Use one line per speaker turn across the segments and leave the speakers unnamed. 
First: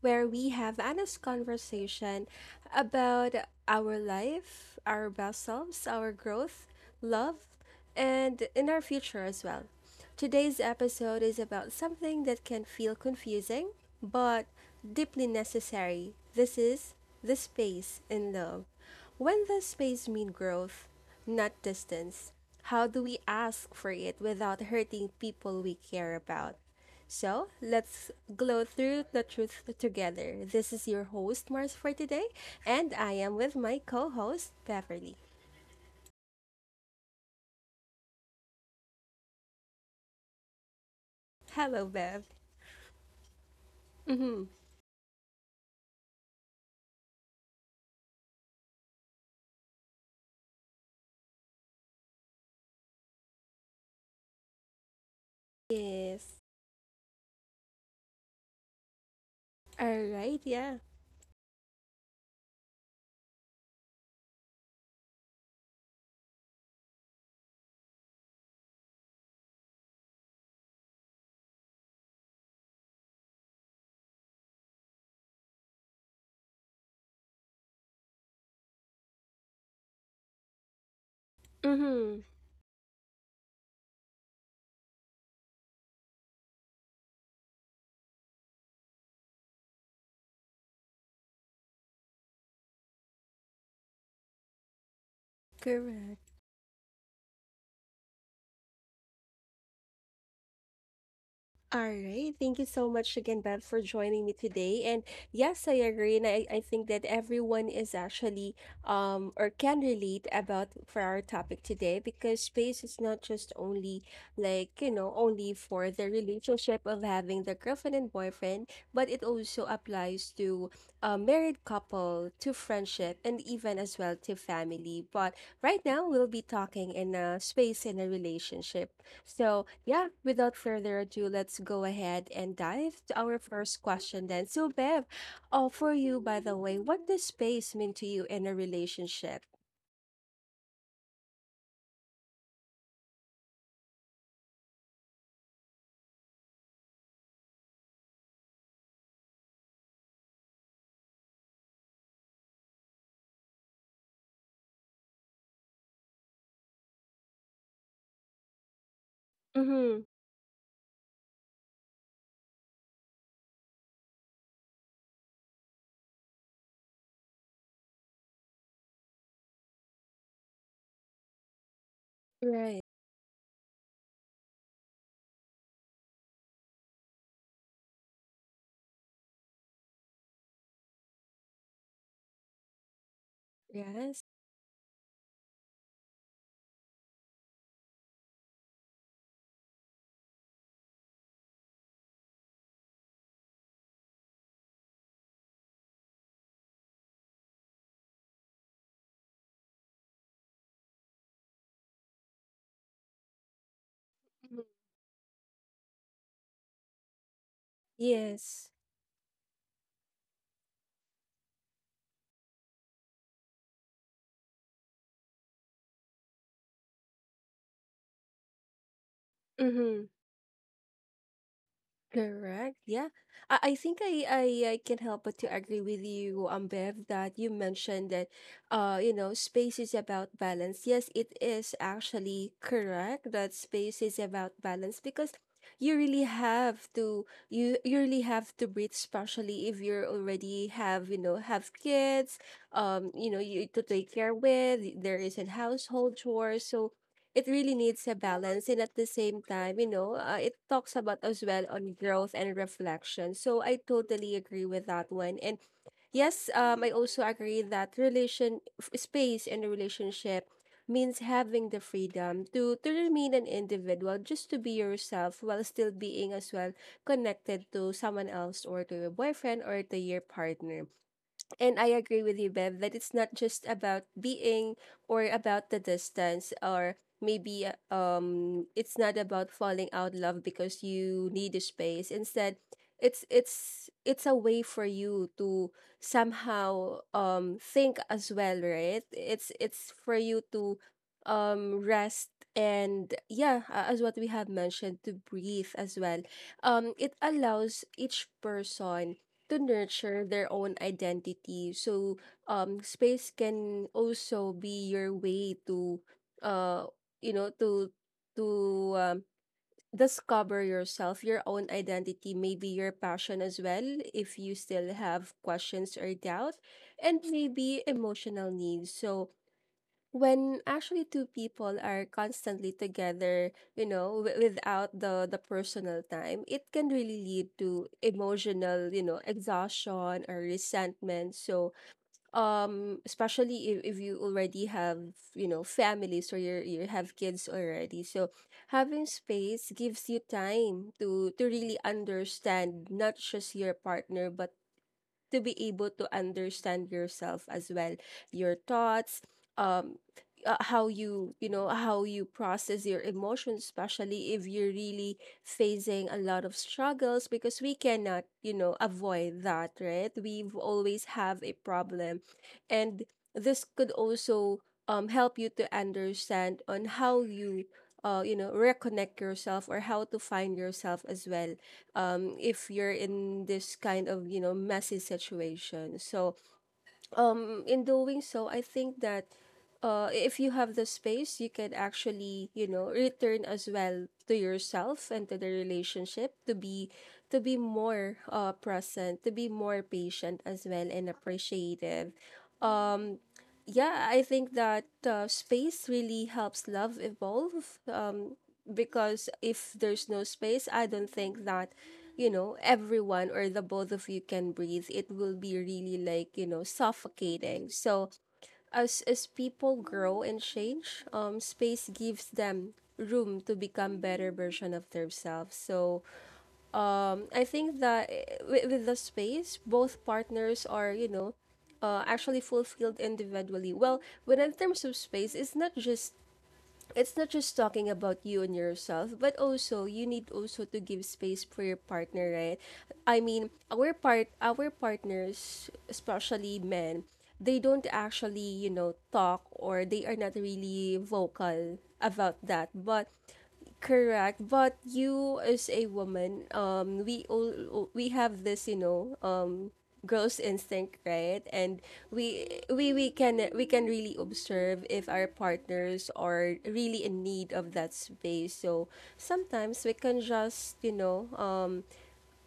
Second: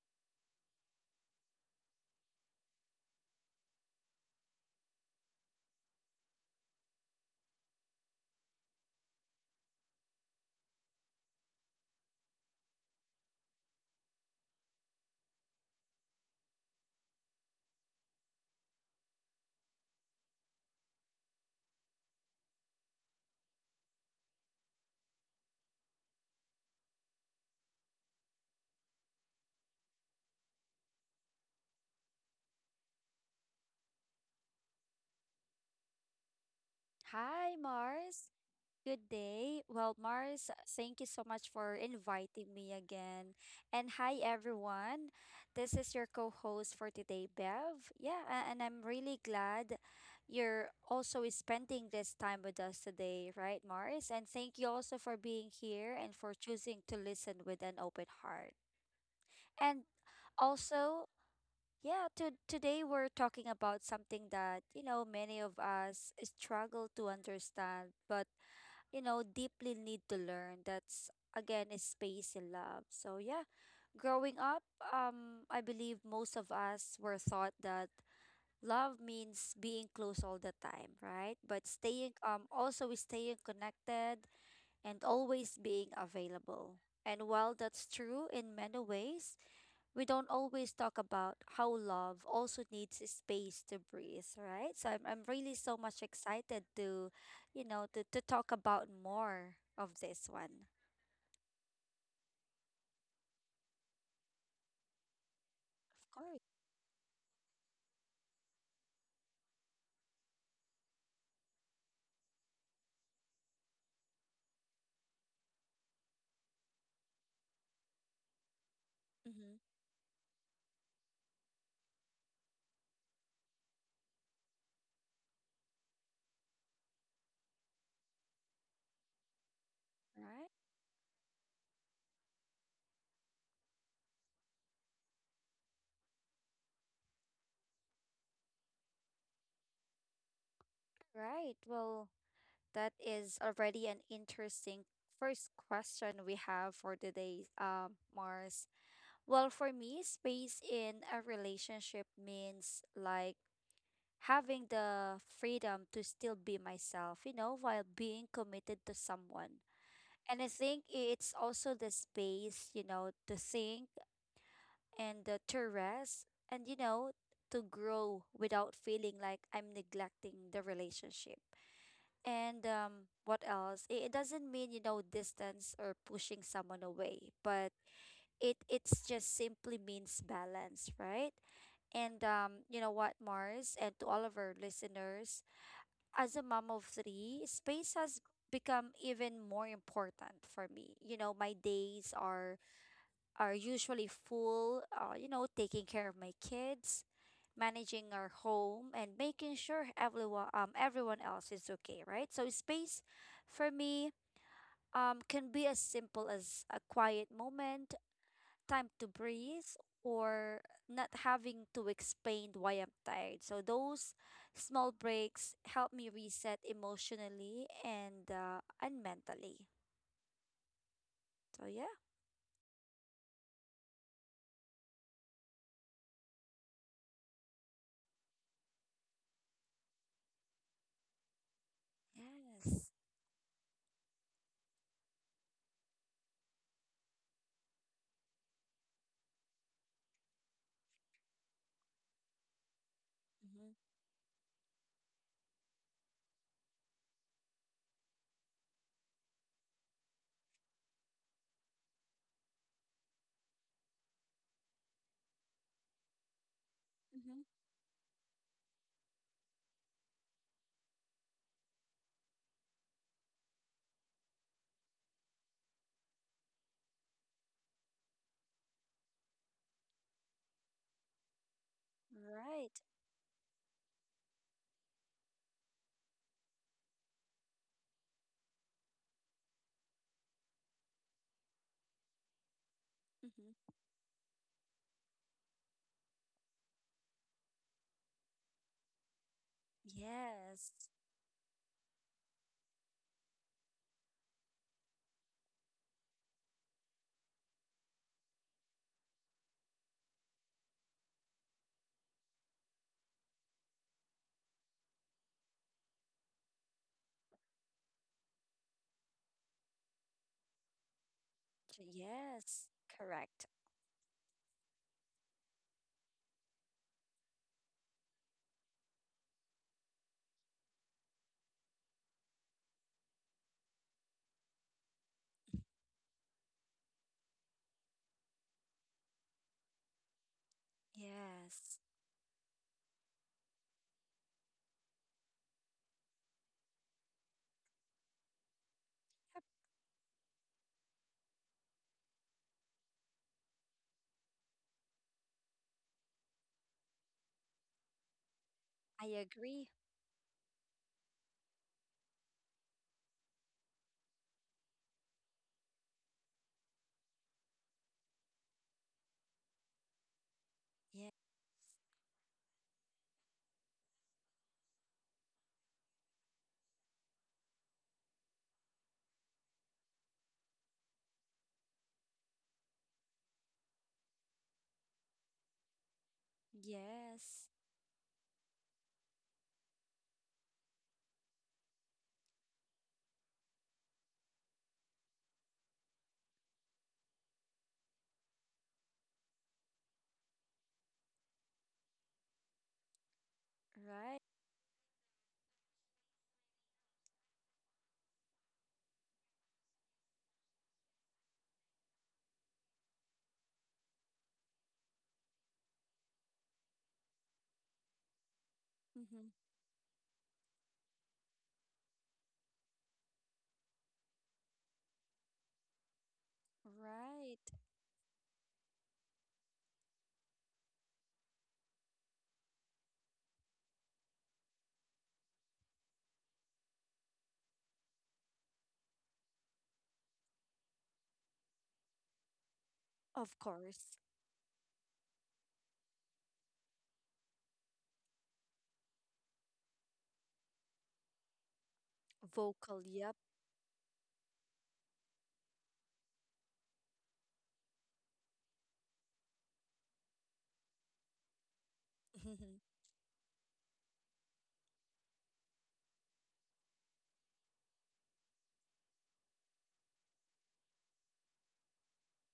where we have honest conversation about our life, our best selves, our growth, love, and in our future as well. Today's episode is about something that can feel confusing but deeply necessary. This is the space in love. When does space mean growth, not distance? How do we ask for it without hurting people we care about? So let's glow through the truth together. This is your host, Mars, for today, and I am with my co host, Beverly.
Hi, Mars. Good day. Well, Mars, thank you so much for
Hello, Bev.
inviting me again. And hi,
Mm-hmm.
everyone. This is your co host for today, Bev. Yeah, and I'm really glad you're also spending this time with us today, right, Mars? And thank you also for being here and for
Yes.
choosing to listen with an open heart. And
All right, yeah.
also, yeah, today we're talking about something that many of us struggle to understand, but deeply need to learn. That's again is space in love. So yeah, growing up, I believe most of us were taught that love means being close all the time, right? But staying
Mm-hmm.
also is staying connected and always being available. And while that's true in many ways, we don't always talk about how love also needs space to breathe, right? So I'm really so much
Correct.
excited to, you know, to talk about more of this one.
All right. Thank you so much again, Bev, for joining me today. And yes, I agree.
Of
And I,
course.
I think that everyone is actually or can relate about for our topic today, because space is not just only, like, you know, only for the relationship of having the girlfriend and boyfriend friend, but it also
Mm-hmm.
applies to a married couple, to friendship, and even as well to family. But right now, we'll be talking in a space in a relationship. So, yeah,
Right,
without further ado, let's go ahead and dive to our first question then. So, Bev, oh, for you, by the way, what does space mean to you in a relationship?
right. Well, that is already an interesting first question we have for today, Mars. Well, for me, space in a relationship means like having the freedom to still be myself, you know, while being committed to someone.
Mm-hmm.
And I think it's also the space, you know, to think and to rest and, you know, to grow without feeling like I'm neglecting the relationship. And
Right.
what else? It doesn't mean, you know, distance or pushing someone away, but it's just simply means balance, right? And you know what, Mars, and to
Yes.
all of our listeners, as a mom of three, space has become even more important for me. You know, my days are usually full. You know, taking care of my kids, managing our home, and making sure everyone else is okay, right? So space, for me,
Mhm.
can be as simple as a quiet
Yes.
moment, time to breathe, or not having to explain why I'm tired. So those small breaks help me reset emotionally and uh,
Mm-hmm.
and mentally.
Correct.
So yeah.
Yeah. I think I can help but to agree with you, Bev, that you mentioned that you know, space is about balance. Yes, it is actually correct that space
Yes.
is about balance, because you really have to you really have to breathe, especially if you're already have, you know, have kids, you know, you to take care
Mm-hmm.
with, there is a household chores. So it really needs a balance, and at the same time, you know, it talks about as well on growth and reflection, so I totally agree with that one. And yes, I also agree that
Mm-hmm.
space in a relationship means having the freedom to remain an individual, just to be yourself while still being as well connected to someone else or to your boyfriend or to your partner. And I agree with you, Bev, that it's not just
Right.
about being or about the distance, or maybe it's not about falling out love because you need a space. Instead, it's a
Mm-hmm.
way for you to somehow think as well, right? It's for you to
Yes.
rest and, yeah, as what we have mentioned, to breathe as well. It allows each person to nurture their own identity. So, space can also be your way to, uh, you know, to um, discover yourself, your own identity,
J-
maybe your passion
Yes.
as well,
Correct.
if you still have questions or doubt, and maybe emotional needs. So, when actually two people are constantly together, you know, without the personal time, it can really lead to emotional, you know, exhaustion or resentment. So
Yes.
especially if you already have, you know, families, or you have kids already, so having space gives you time to really understand not just your partner but to be able to understand yourself as well, your thoughts,
I
um,
agree.
how you know how you process your emotions, especially if you're really facing a lot of struggles, because we cannot, you know, avoid that, right? We've always have a
Yeah.
problem, and this could also help you to understand on how you you know reconnect yourself or how to find yourself as well, if you're in this kind of, you know, messy situation. So in
Yes.
doing so, I think that if you have the space, you can actually, you know, return as well to yourself and to the relationship to be more present, to be more patient as well, and appreciative. Um, yeah, I think
Right.
that space really helps love evolve. Because if there's no space, I don't think that, you know, everyone or the both of you can breathe, it will be really, like, you know, suffocating. So as
Mm-hmm.
people grow and change, space gives them room to become better version of themselves. So I
Right.
think that with the space, both partners are, you know, actually fulfilled individually. Well, when in terms of space, it's not just talking about you and yourself, but also you need also to give space for your partner, right? I mean,
Of course.
our partners, especially men, they don't actually, you know, talk, or they are not really vocal about that.
Vocal.
But
Yep.
correct, but you as a woman, we all we have this, you know, gross instinct, right? And we can really observe if our partners are really in need of that space. So sometimes we can just, you know, um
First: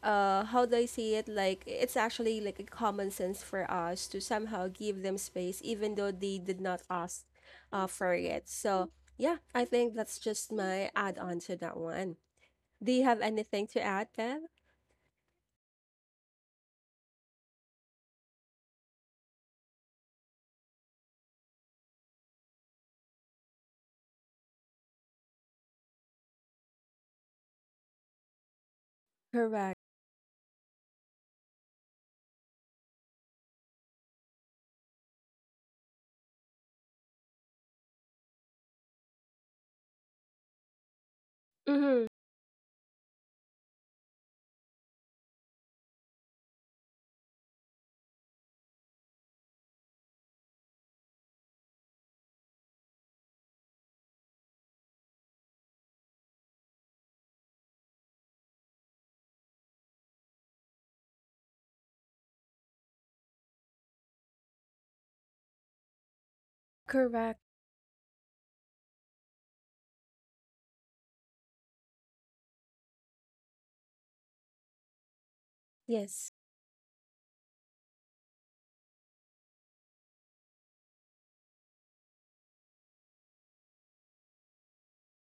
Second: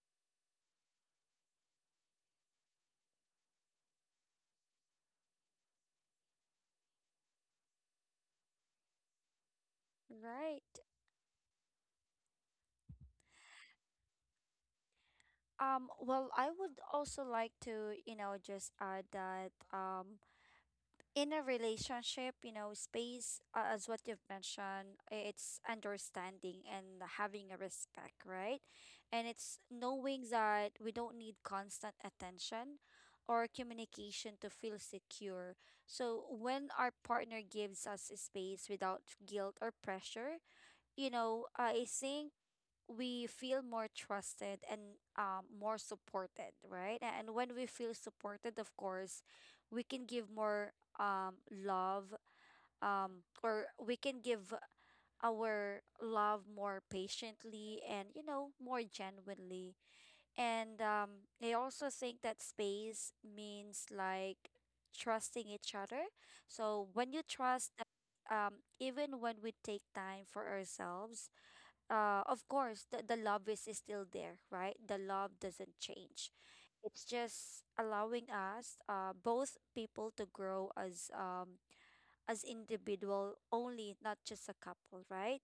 uh how do I say it, like it's actually like a common sense for us to somehow give them space even though they did not ask for it. So yeah, I think that's just
Right.
my add-on to that one. Do you have anything to add, Bev?
Well, I would also like to, you know, just add that in a relationship, you know, space, as what you've mentioned, it's understanding and having a respect, right? And it's
Correct.
knowing that we don't need constant attention or communication to feel secure. So when our partner gives us space without guilt or pressure, you know, I
Mm-hmm.
think we feel more trusted and more supported, right? And when we feel supported, of course, we can give more love, or we can give our love more patiently and, you know, more genuinely. And I also think that space means like trusting each other. So when you
Correct.
trust, even when we take time for ourselves, of course, the love is still there, right? The love doesn't change.
Yes.
It's just allowing us, both people to grow as individual only, not just a couple, right?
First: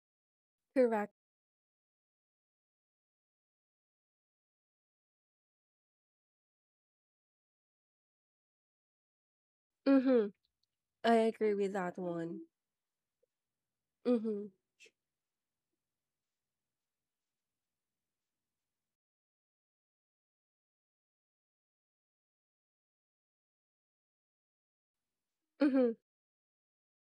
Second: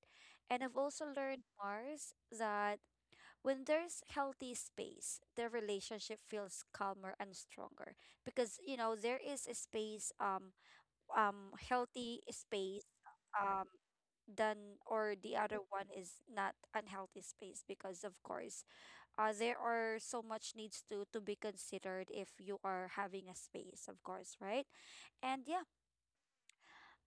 And I've also
Correct.
learned, Mars, that when there's healthy space, the relationship feels calmer and stronger because you know there is a space,
Mhm. I agree with that
healthy
one.
space, um
Mhm.
than or the other one is not unhealthy space, because of course there are so much needs to be considered if you are having a space, of course, right? And yeah.
Mhm.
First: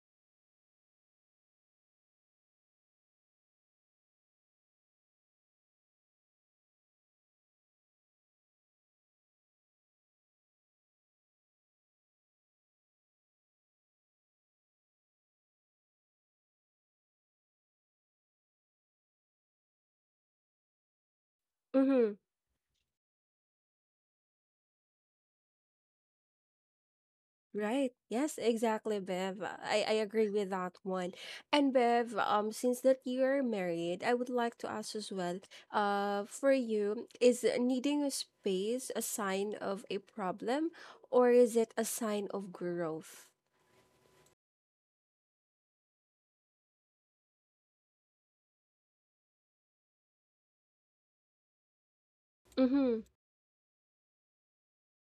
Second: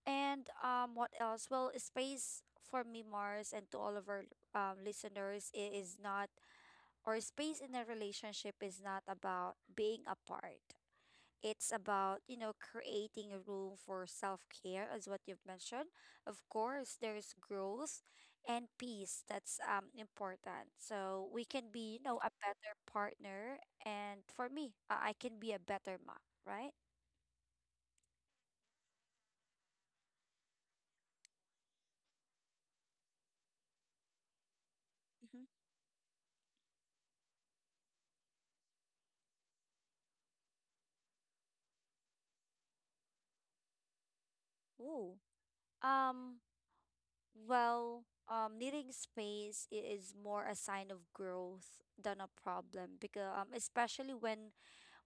And what else? Well, space for me, Mars, and to all of our listeners, it is not, or space in a relationship is not about being apart. It's about, you know, creating a room for self-care, as what you've mentioned. Of course, there's growth and peace that's important. So we can be, you know,
Mhm.
a better partner. And for me, I can be a better mom, right?
Right. Yes, exactly, Bev. I agree with that one. And Bev, since that you're married, I would like to ask as well,
Mm-hmm.
for you, is needing a space a sign of a problem, or is it a sign of growth?
Ooh. Um, well, needing space is more a sign of growth than a problem,
Mm-hmm.
because especially when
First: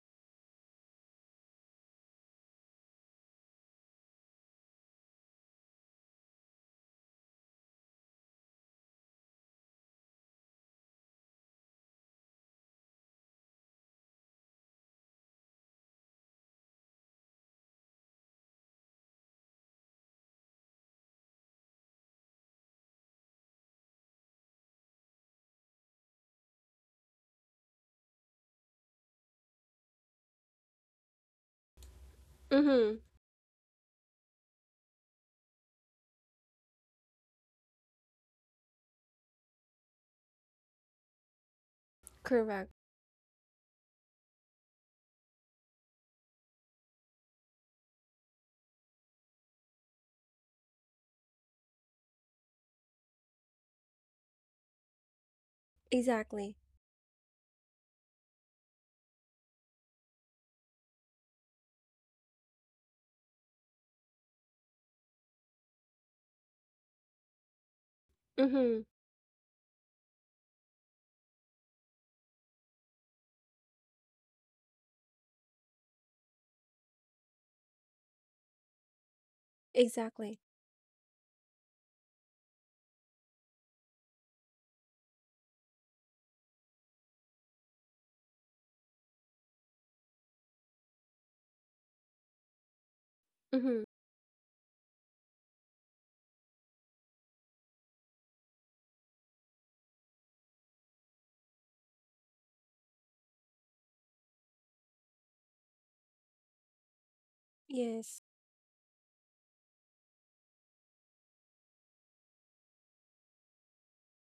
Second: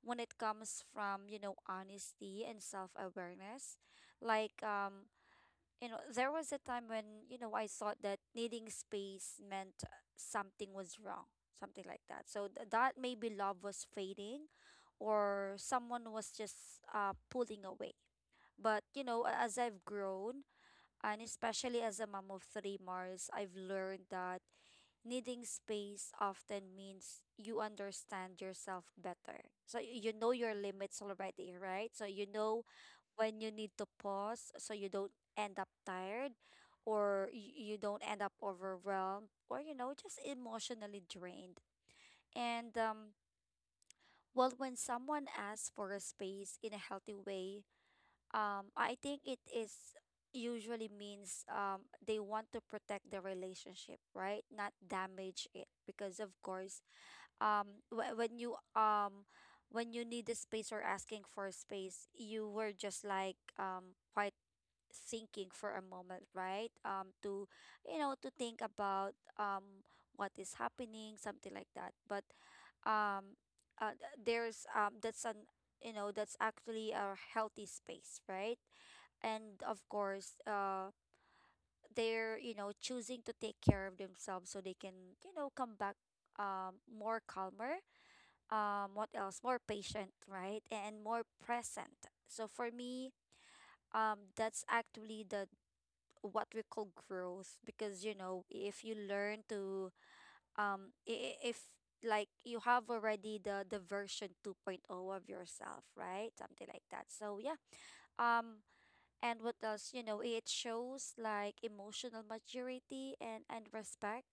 it comes from, you know, honesty and self-awareness. Like, you know, there was a time when, you know, I thought that needing space meant something was wrong, something like that, so that maybe love was fading, or someone was just pulling away. But you know, as I've grown, and especially as a mom of three, Mars, I've learned that needing space often means you understand yourself better. So you know your limits already, right? So you know
Mm-hmm.
when you need to pause so you don't end up tired, or you don't end up overwhelmed, or, you know, just emotionally drained.
Correct.
And, well, when someone asks for a space in a healthy way, I think it is usually means they want to protect the relationship, right? Not damage it, because of
Exactly.
course when you need the space, or asking for a space, you were just like quite thinking for a moment, right? To, you know, to think
Mm-hmm.
about what is happening, something like that. But um th- there's that's an you know that's actually a healthy space, right? And of
Exactly.
course, they're, you know, choosing to take care of themselves so they can, you know, come back, more calmer, what else, more patient, right, and more present. So for me,
Mm-hmm.
that's actually the what we call growth, because you know if you learn to um i- i- if, like, you have already the version 2.0 of yourself, right, something like that, so yeah.
Yes.
um And what else, you know, it shows like emotional maturity and, respect,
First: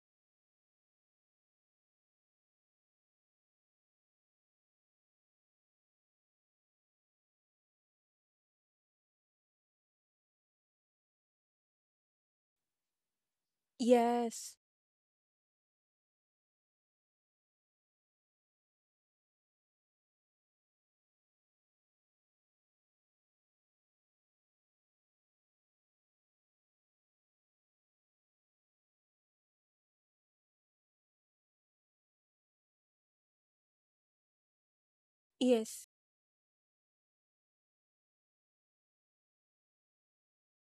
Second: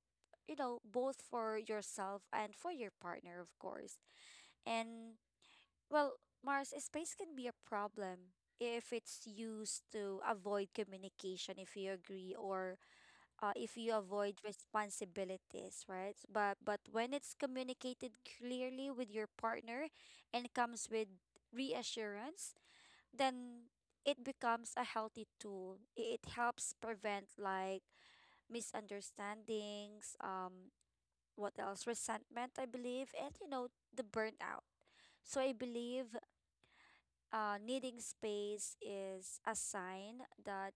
you know, both for yourself and for your partner, of course. And well, Mars, space can be a problem if it's used to avoid communication, if you agree, or if you avoid
Yes.
responsibilities, right? But when it's communicated clearly with your partner and comes with reassurance, then it becomes a healthy tool. It helps prevent like misunderstandings, what else, resentment, I believe, and you know, the burnout. So I
Yes.
believe needing space is a sign that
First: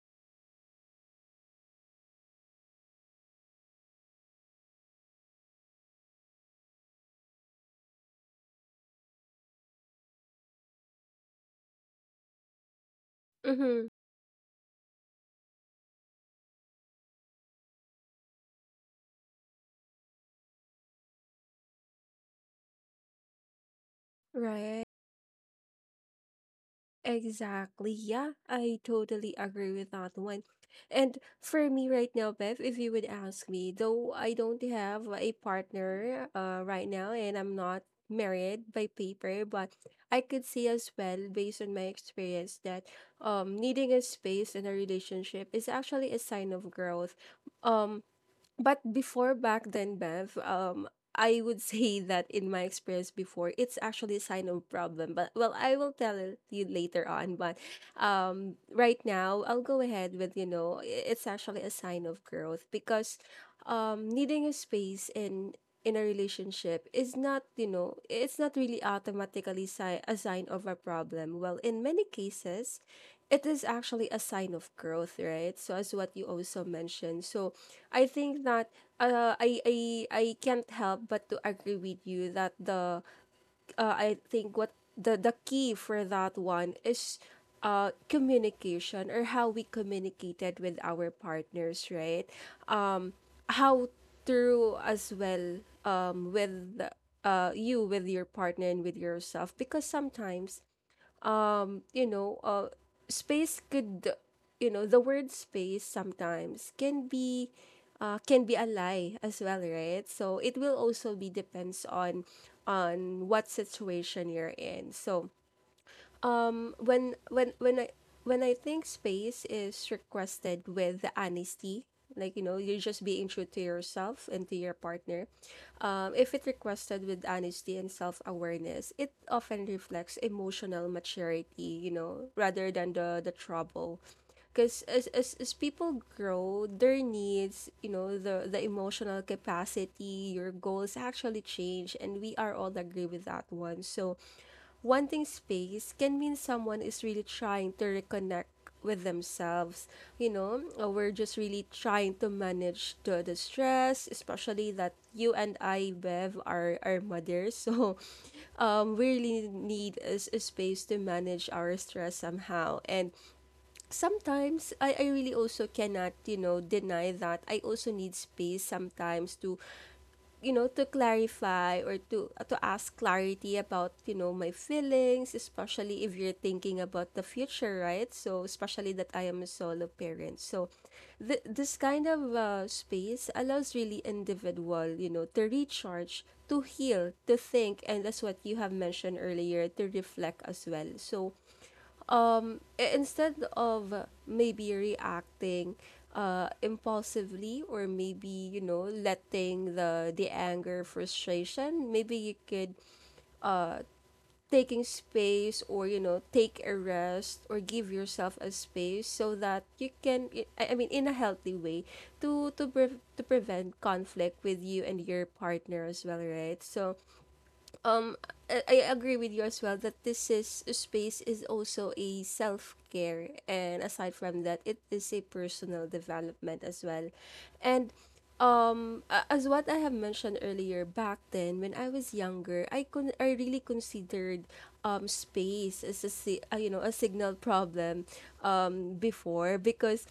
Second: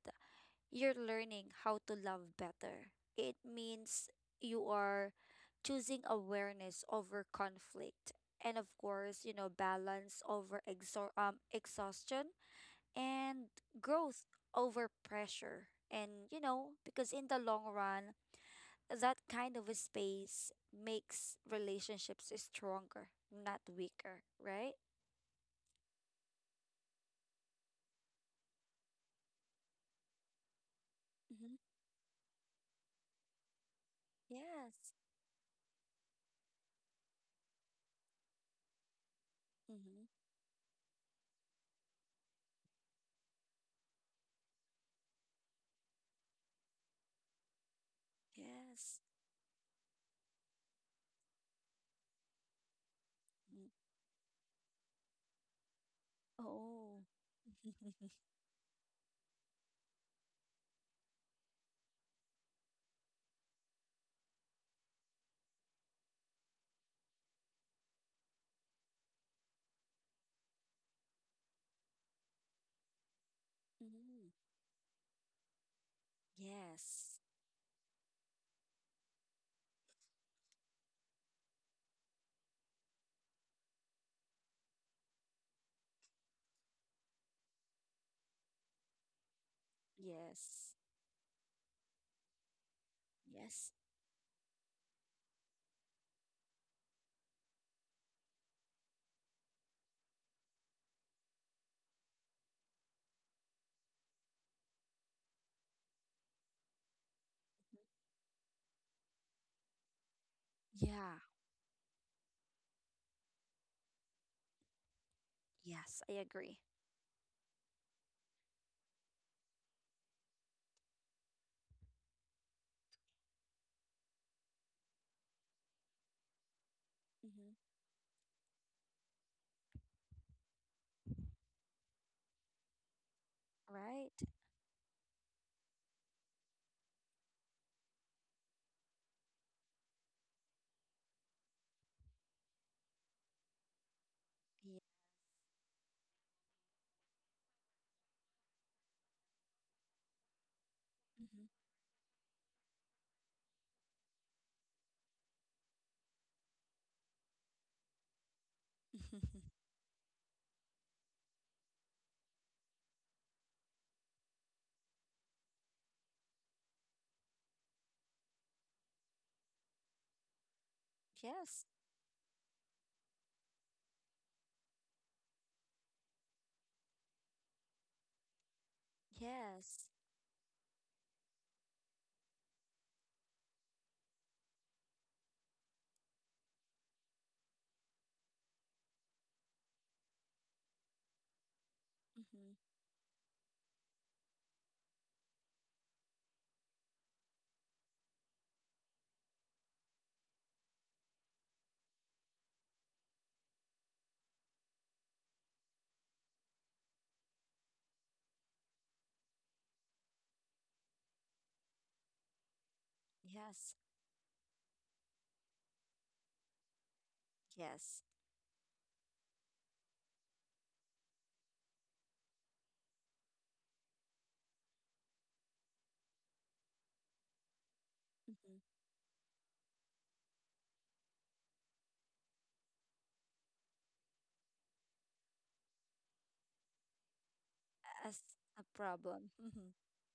you're learning how to love better. It means you are choosing awareness over conflict, and of course, you know, balance over exhaustion, and
Mm-hmm.
growth over pressure. And, you know, because in the long run, that kind of a space makes relationships stronger, not weaker, right?
Right. Exactly. Yeah, I totally agree with that one. And
Mm-hmm.
for me right now, Bev, if you would ask me, though I don't
Yes.
have a partner right now, and I'm not married by paper, but
Mm-hmm.
I could say as well, based on my experience, that needing a space in a relationship is actually a sign of growth. Um, but
Yes.
before back then, Bev, I would say that in my experience before,
Mm.
it's actually a sign of problem. But well, I will tell it you
Oh.
later on. But right now, I'll go ahead with, you know, it's actually a sign of growth, because needing a space in a relationship is not, you know, it's not really automatically a sign of a problem. Well, in many cases, it is actually a
Mhm.
sign of growth, right? So as what you also
Yes.
mentioned. So I think that I can't help but to agree with you that the I think what the key for that one is communication, or how we communicated
Yes.
with our partners, right? Um,
Yes.
how through as well with you with your partner and with yourself, because sometimes you know space could, you know, the word space sometimes can be a lie as well, right? So it will
Mhm. Yeah.
also be depends on what situation you're in. So
Yes, I agree.
when I, when I think space is requested with honesty, like, you know, you're just being true to yourself and to your partner. If it requested with
Mm-hmm.
honesty and self awareness, it often reflects emotional maturity, you know, rather than the trouble,
Right?
because as people grow, their needs, you know, the emotional capacity, your goals actually change, and we are all agree with that one. So
Yeah.
wanting space can mean someone is really trying to reconnect with themselves, you know. We're just really trying to manage the stress, especially that you and i, Bev, are mothers so we
Mm-hmm.
really need a, a space to manage our stress somehow. And sometimes I really also cannot, you know, deny that I also need space sometimes to, you know, to
Yes.
clarify or to ask clarity about, you know, my feelings, especially if you're thinking about the future, right? So especially that I am a
Yes.
solo parent. So this kind of space allows really individual, you know, to recharge, to heal, to think, and, that's what you have mentioned earlier, to reflect as well. So
Mm-hmm.
instead of maybe reacting impulsively, or maybe, you know, letting the anger, frustration, maybe you could uh taking space, or, you know, take a rest, or give yourself a space, so that you can I mean, in a healthy way, to to
Yes.
prevent conflict with you and your partner as well, right? So
Yes.
um I agree with you as well that this is space is also a self-care, and aside from that it is a personal development as well. And
Mhm.
as what I have mentioned earlier back then, when I was younger, I really considered space as a you know, a signal problem
As a problem.
before,
Mhm.
because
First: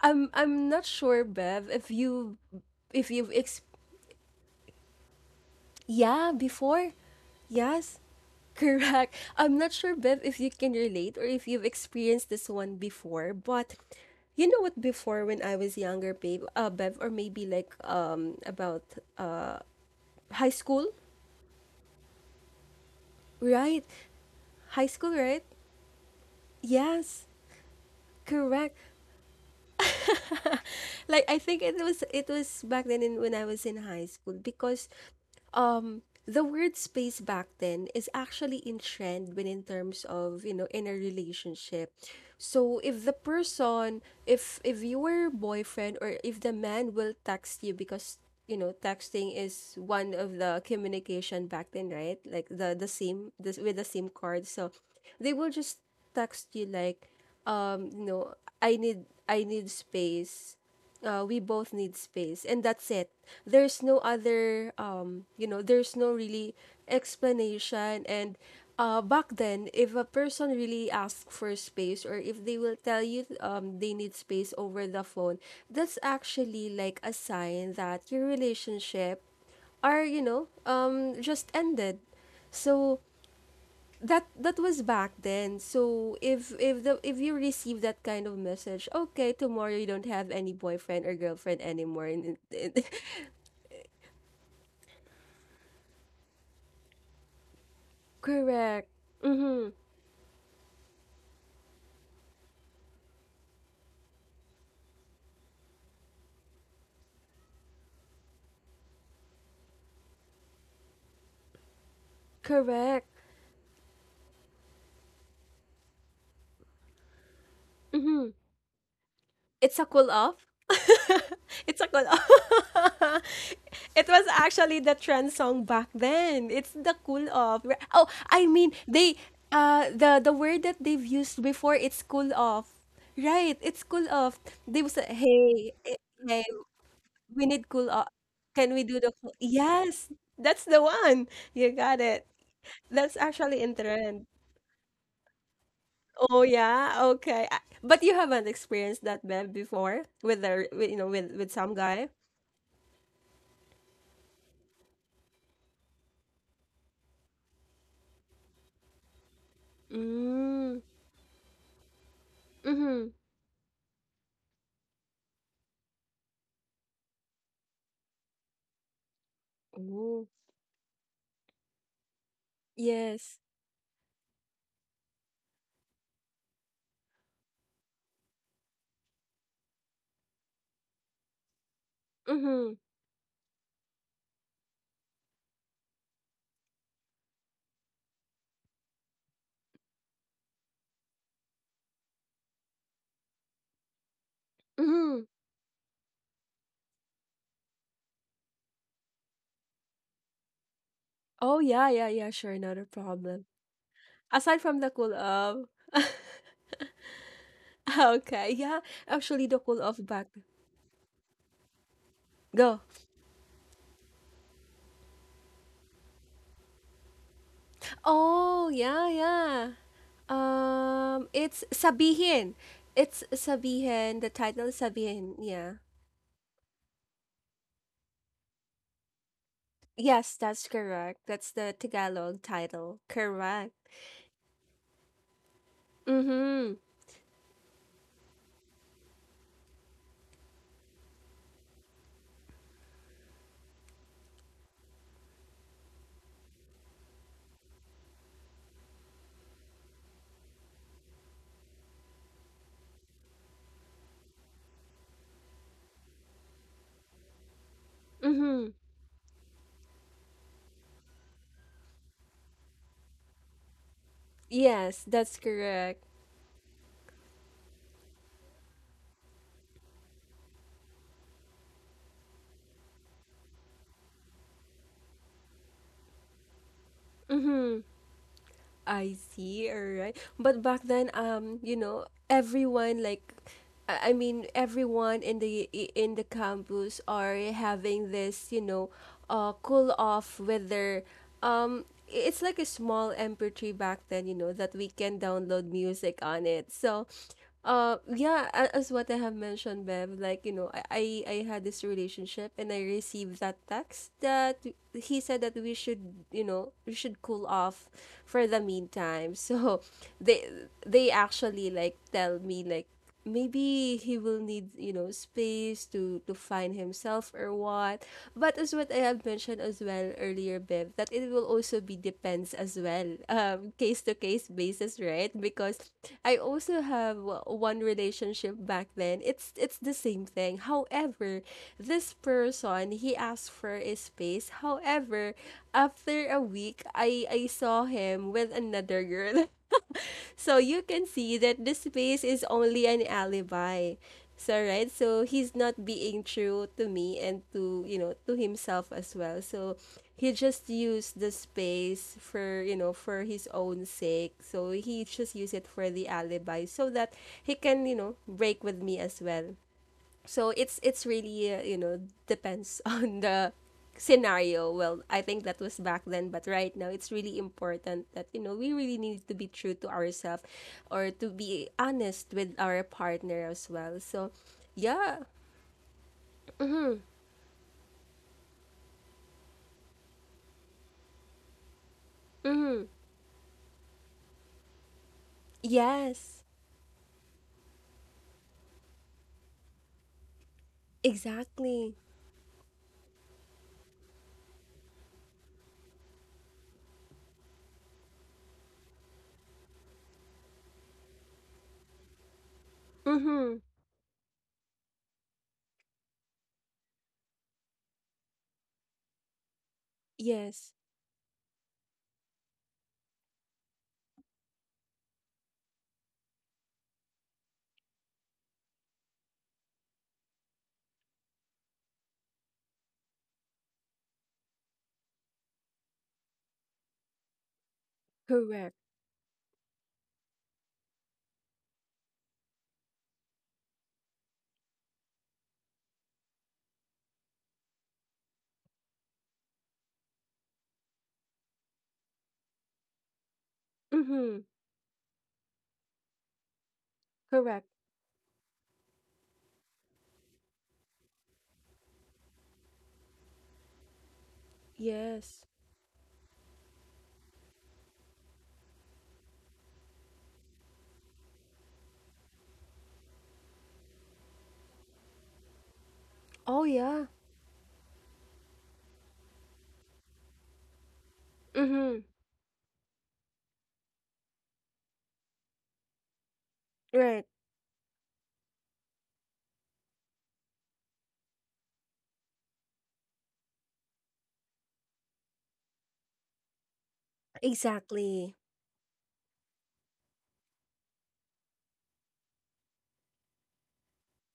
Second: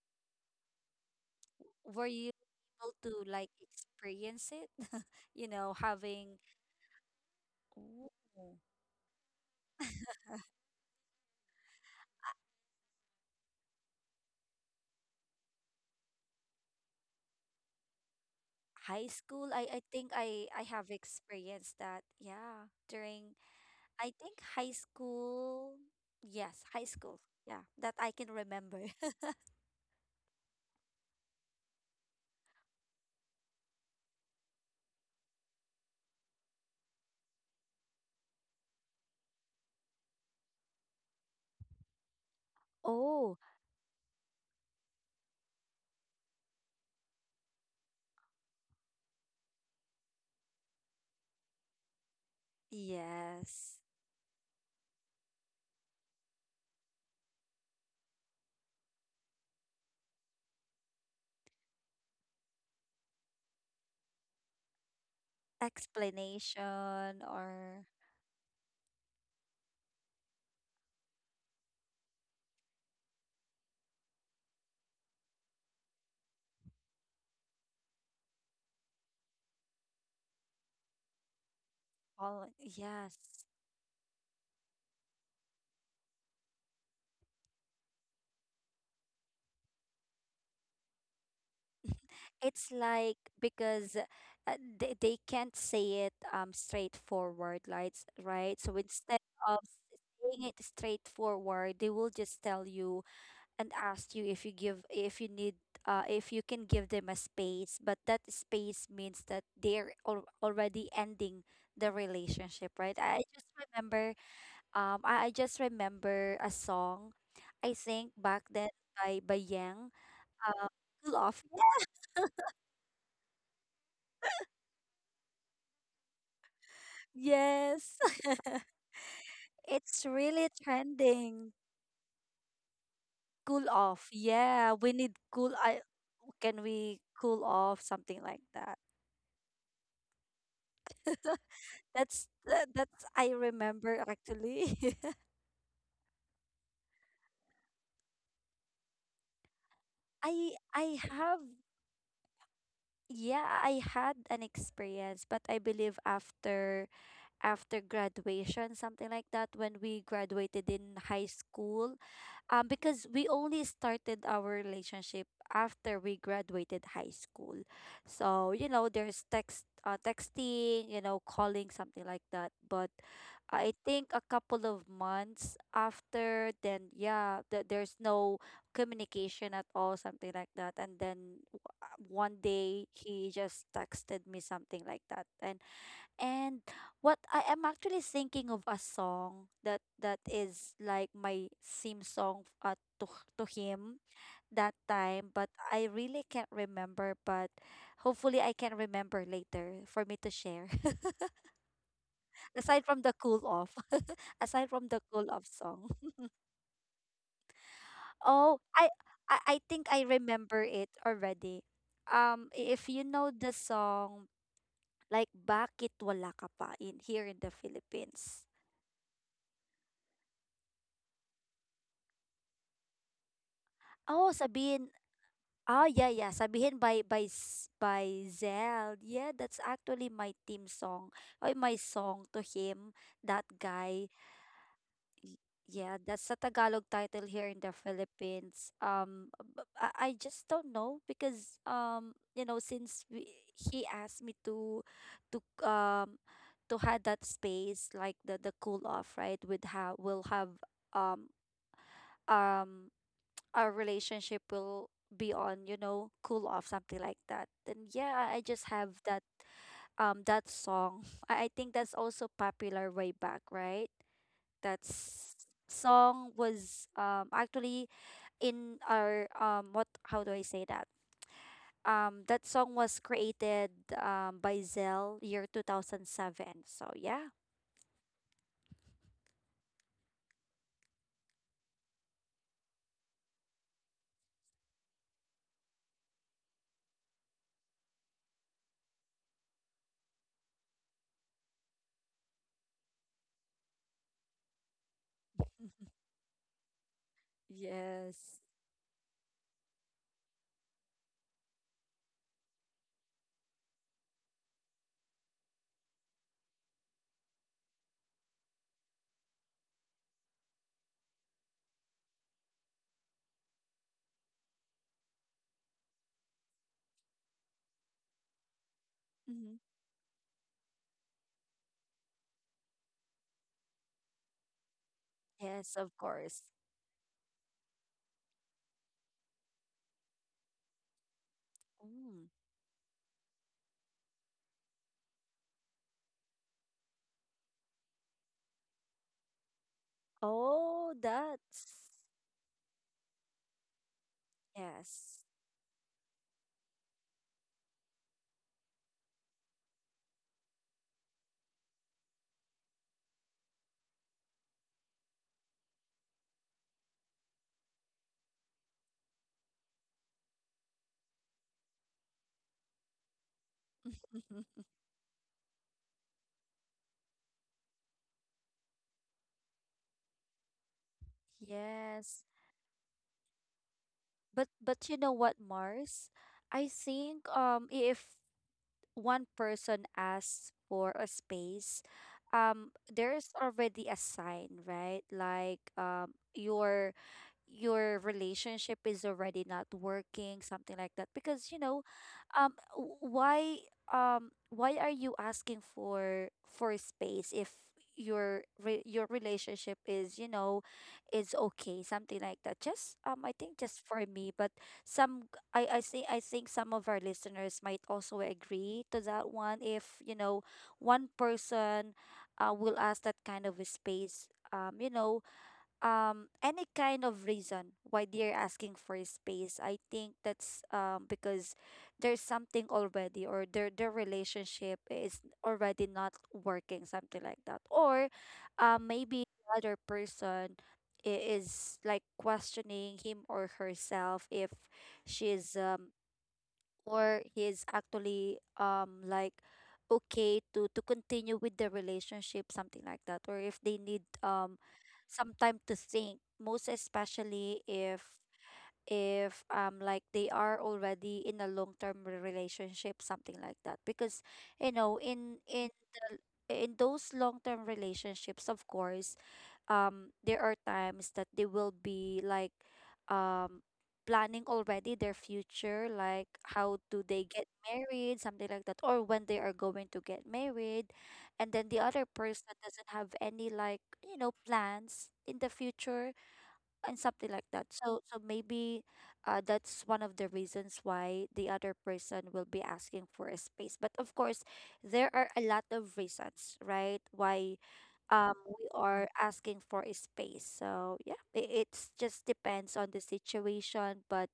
I'm not sure, Bev,
Were you able
if
to
you've
like
experienced,
experience it? You know,
yeah,
having
before. Yes,
Ooh.
correct. I'm not sure, Bev, if you can relate or if you've experienced this one before, but you know what, before when I was younger, Bev, or maybe like about
High school,
uh
I think I,
high
I have
school,
experienced that. Yeah. During,
right?
I think high
High school, right?
school. Yes, high school.
Yes,
Yeah, that I can
correct.
remember.
Like I think it was back then when I was in high school because the word space back then is actually in trend when in terms of, you know, in a relationship. So if the
Oh,
person if your boyfriend or if the man will text you because, you know, texting is one of the communication back then, right? Like the sim, this with
yes.
the sim card. So they will just text you like, um you know I need space, we both need space and that's it. There's no other, there's no really
Explanation or
explanation. And back then, if a person really asks for space, or if they will tell you they need space over the phone, that's actually like a sign that your relationship are, you know, just ended.
all.
So
Yes.
that was back then. So if you receive that kind of message, okay, tomorrow you don't have any boyfriend or girlfriend anymore,
It's
and-
like because they can't say it straightforward, like, right? So
Correct.
instead of
Mm-hmm.
saying it straightforward, they will just tell you and ask you if you need, if you can give them a space, but that space means that they're already ending the relationship, right?
Correct.
I just remember a song, I think back then, by
It's a
yang,
cool off.
uh, cool off.
It's a cool off. It was actually the trend song back then. It's the cool off.
Yes,
Oh, I mean,
it's
the
really
word that they've used
trending.
before, it's cool off, right?
Cool
It's cool
off.
off.
Yeah,
They
we
was like,
need cool. I,
hey,
can we cool
We need
off,
cool o
something like
can
that.
we do the cool? Yes, that's the one. You got
That's
it.
that, that's
That's
I
actually in
remember
trend.
actually.
Oh yeah, okay. I but you haven't experienced that, Bev, before with
I
the with,
I
you know,
have,
with some guy?
yeah, I had an experience, but I believe after graduation, something like that, when we graduated
Mm.
in high school,
Mm-hmm.
because we only started our relationship after we graduated high school. So, you know,
Oh.
there's texting, you know, calling, something
Yes.
like that. But I think a couple of months after, then yeah, there's no communication at all, something like that. And then
Mm-hmm.
one day he just texted me something like that, and and what I am actually thinking of a song that is like my theme song, to him that
Mm-hmm.
time, but I really can't remember. But hopefully, I can remember later for me to share.
Oh yeah, yeah, yeah, sure, not
Aside
a
from the cool
problem.
off,
Aside
aside
from
from
the
the
cool
cool off
off.
song.
Okay,
Oh,
yeah.
I I,
Actually
I
the cool
think
off
I
back.
remember it already.
Go.
If you know the song like Bakit Wala Ka Pa, in here in the Philippines.
Oh, yeah, yeah. It's Sabihin. It's Sabihin. The
Oh,
title is
Sabihin.
Sabihin. Yeah.
Oh yeah, yeah. Sabihin by by Zell. Yeah, that's actually
Yes,
my
that's
team song.
correct. That's
Or
the
my song
Tagalog
to him,
title.
that
Correct.
guy. Yeah, that's a
Mm-hmm.
Tagalog title here in the Philippines. I just don't know because you know, he asked me to um to have that space, like the cool off, right? With how we'll have um um our relationship will be on, cool off, something like that. Then yeah, I just
Mm-hmm.
have that that song. I think that's also popular way back, right? that
Yes, that's
s-
correct.
song was actually in our what, how do I say that? That song was created by Zell, year 2007. So yeah.
I see, alright. But back then, you know, everyone like I mean everyone in the in the campus are having this, you know, cool off with their um it's like a small MP3 back then, you know, that we can download music on it. So
Yes.
yeah, as what I have mentioned, Bev, like, you know, I had this relationship and I received that text that he said that we should, you know, we should cool off for the meantime. So they they actually like tell me like maybe he will need, you know, space to find himself or what. But as what I have
Hmm.
mentioned as well earlier, Bev, that it will also be depends as well, case to case basis, right?
Yes,
Because
of
I
course.
also have one relationship back then. It's the same thing. However, this
Mm.
person, he asked for a space. However, after a week, I saw him with another girl. So you
Oh,
can see that the
that's
space is only an alibi. So right, so
yes.
he's not being true to me and to, you know, to himself as well. So he just used the space for, you know, for his own sake. So he just used it for the alibi so that he can, you know, break with me as well. So it's really, you know, depends on the scenario. Well, I think that was back then, but right now it's really important that you know we really need to be true to ourselves or to be
Yes.
honest with our partner as well. So
But you know
yeah.
what, Mars? I think if one person asks for a space, there's already a sign, right? Like
Yes.
your relationship is already not working, something like that. Because you know,
Exactly.
um, w- why why are you asking for space if your relationship is, you know, is okay, something like that. Just I think,
Mm-hmm.
just for me. But some I think I think some of our listeners might also agree to that one if, you know,
Yes.
one person will ask that kind of a space. um you know any kind of reason why they're asking for space, I think that's because there's something already, or their relationship is already not working, something like that. Or
Correct.
maybe the other person is like questioning him or herself, if she's or he's actually like okay to continue with the relationship, something like that. Or if they need
Mm-hmm.
some time to think, most especially
Correct.
if like they are already in a long-term relationship, something like that, because you know
Yes.
the in those long-term relationships. Of course there are times that they will be like um planning already their future, like
Oh
how do
yeah.
they get married, something like that, or when they are going to get married. And then the
Mm-hmm.
other person doesn't have any like, you know, plans in the future, and
Right.
something like that. So maybe that's one of the reasons why the other person will be asking for a space. But of course, there are a lot of reasons, right, why
Exactly.
we are asking for a space. So yeah, it's just depends on the situation. But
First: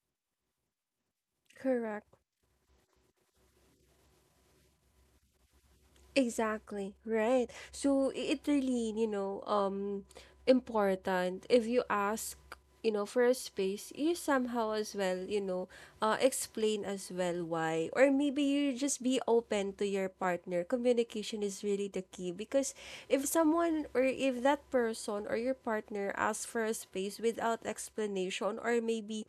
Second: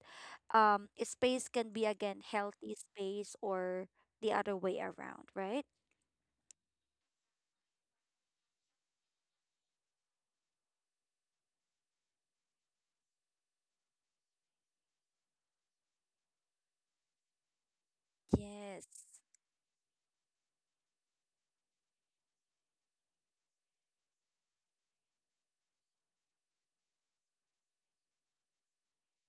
a space can be,
Correct.
again, healthy space, or the other way around, right?
Exactly, right. So it really, you know, important if you ask, you know, for a space, you somehow as well, you know, explain as well why or maybe you
Yes.
just be open to your partner. Communication is really the key because if someone or if that person or your partner asks for a space without explanation or maybe,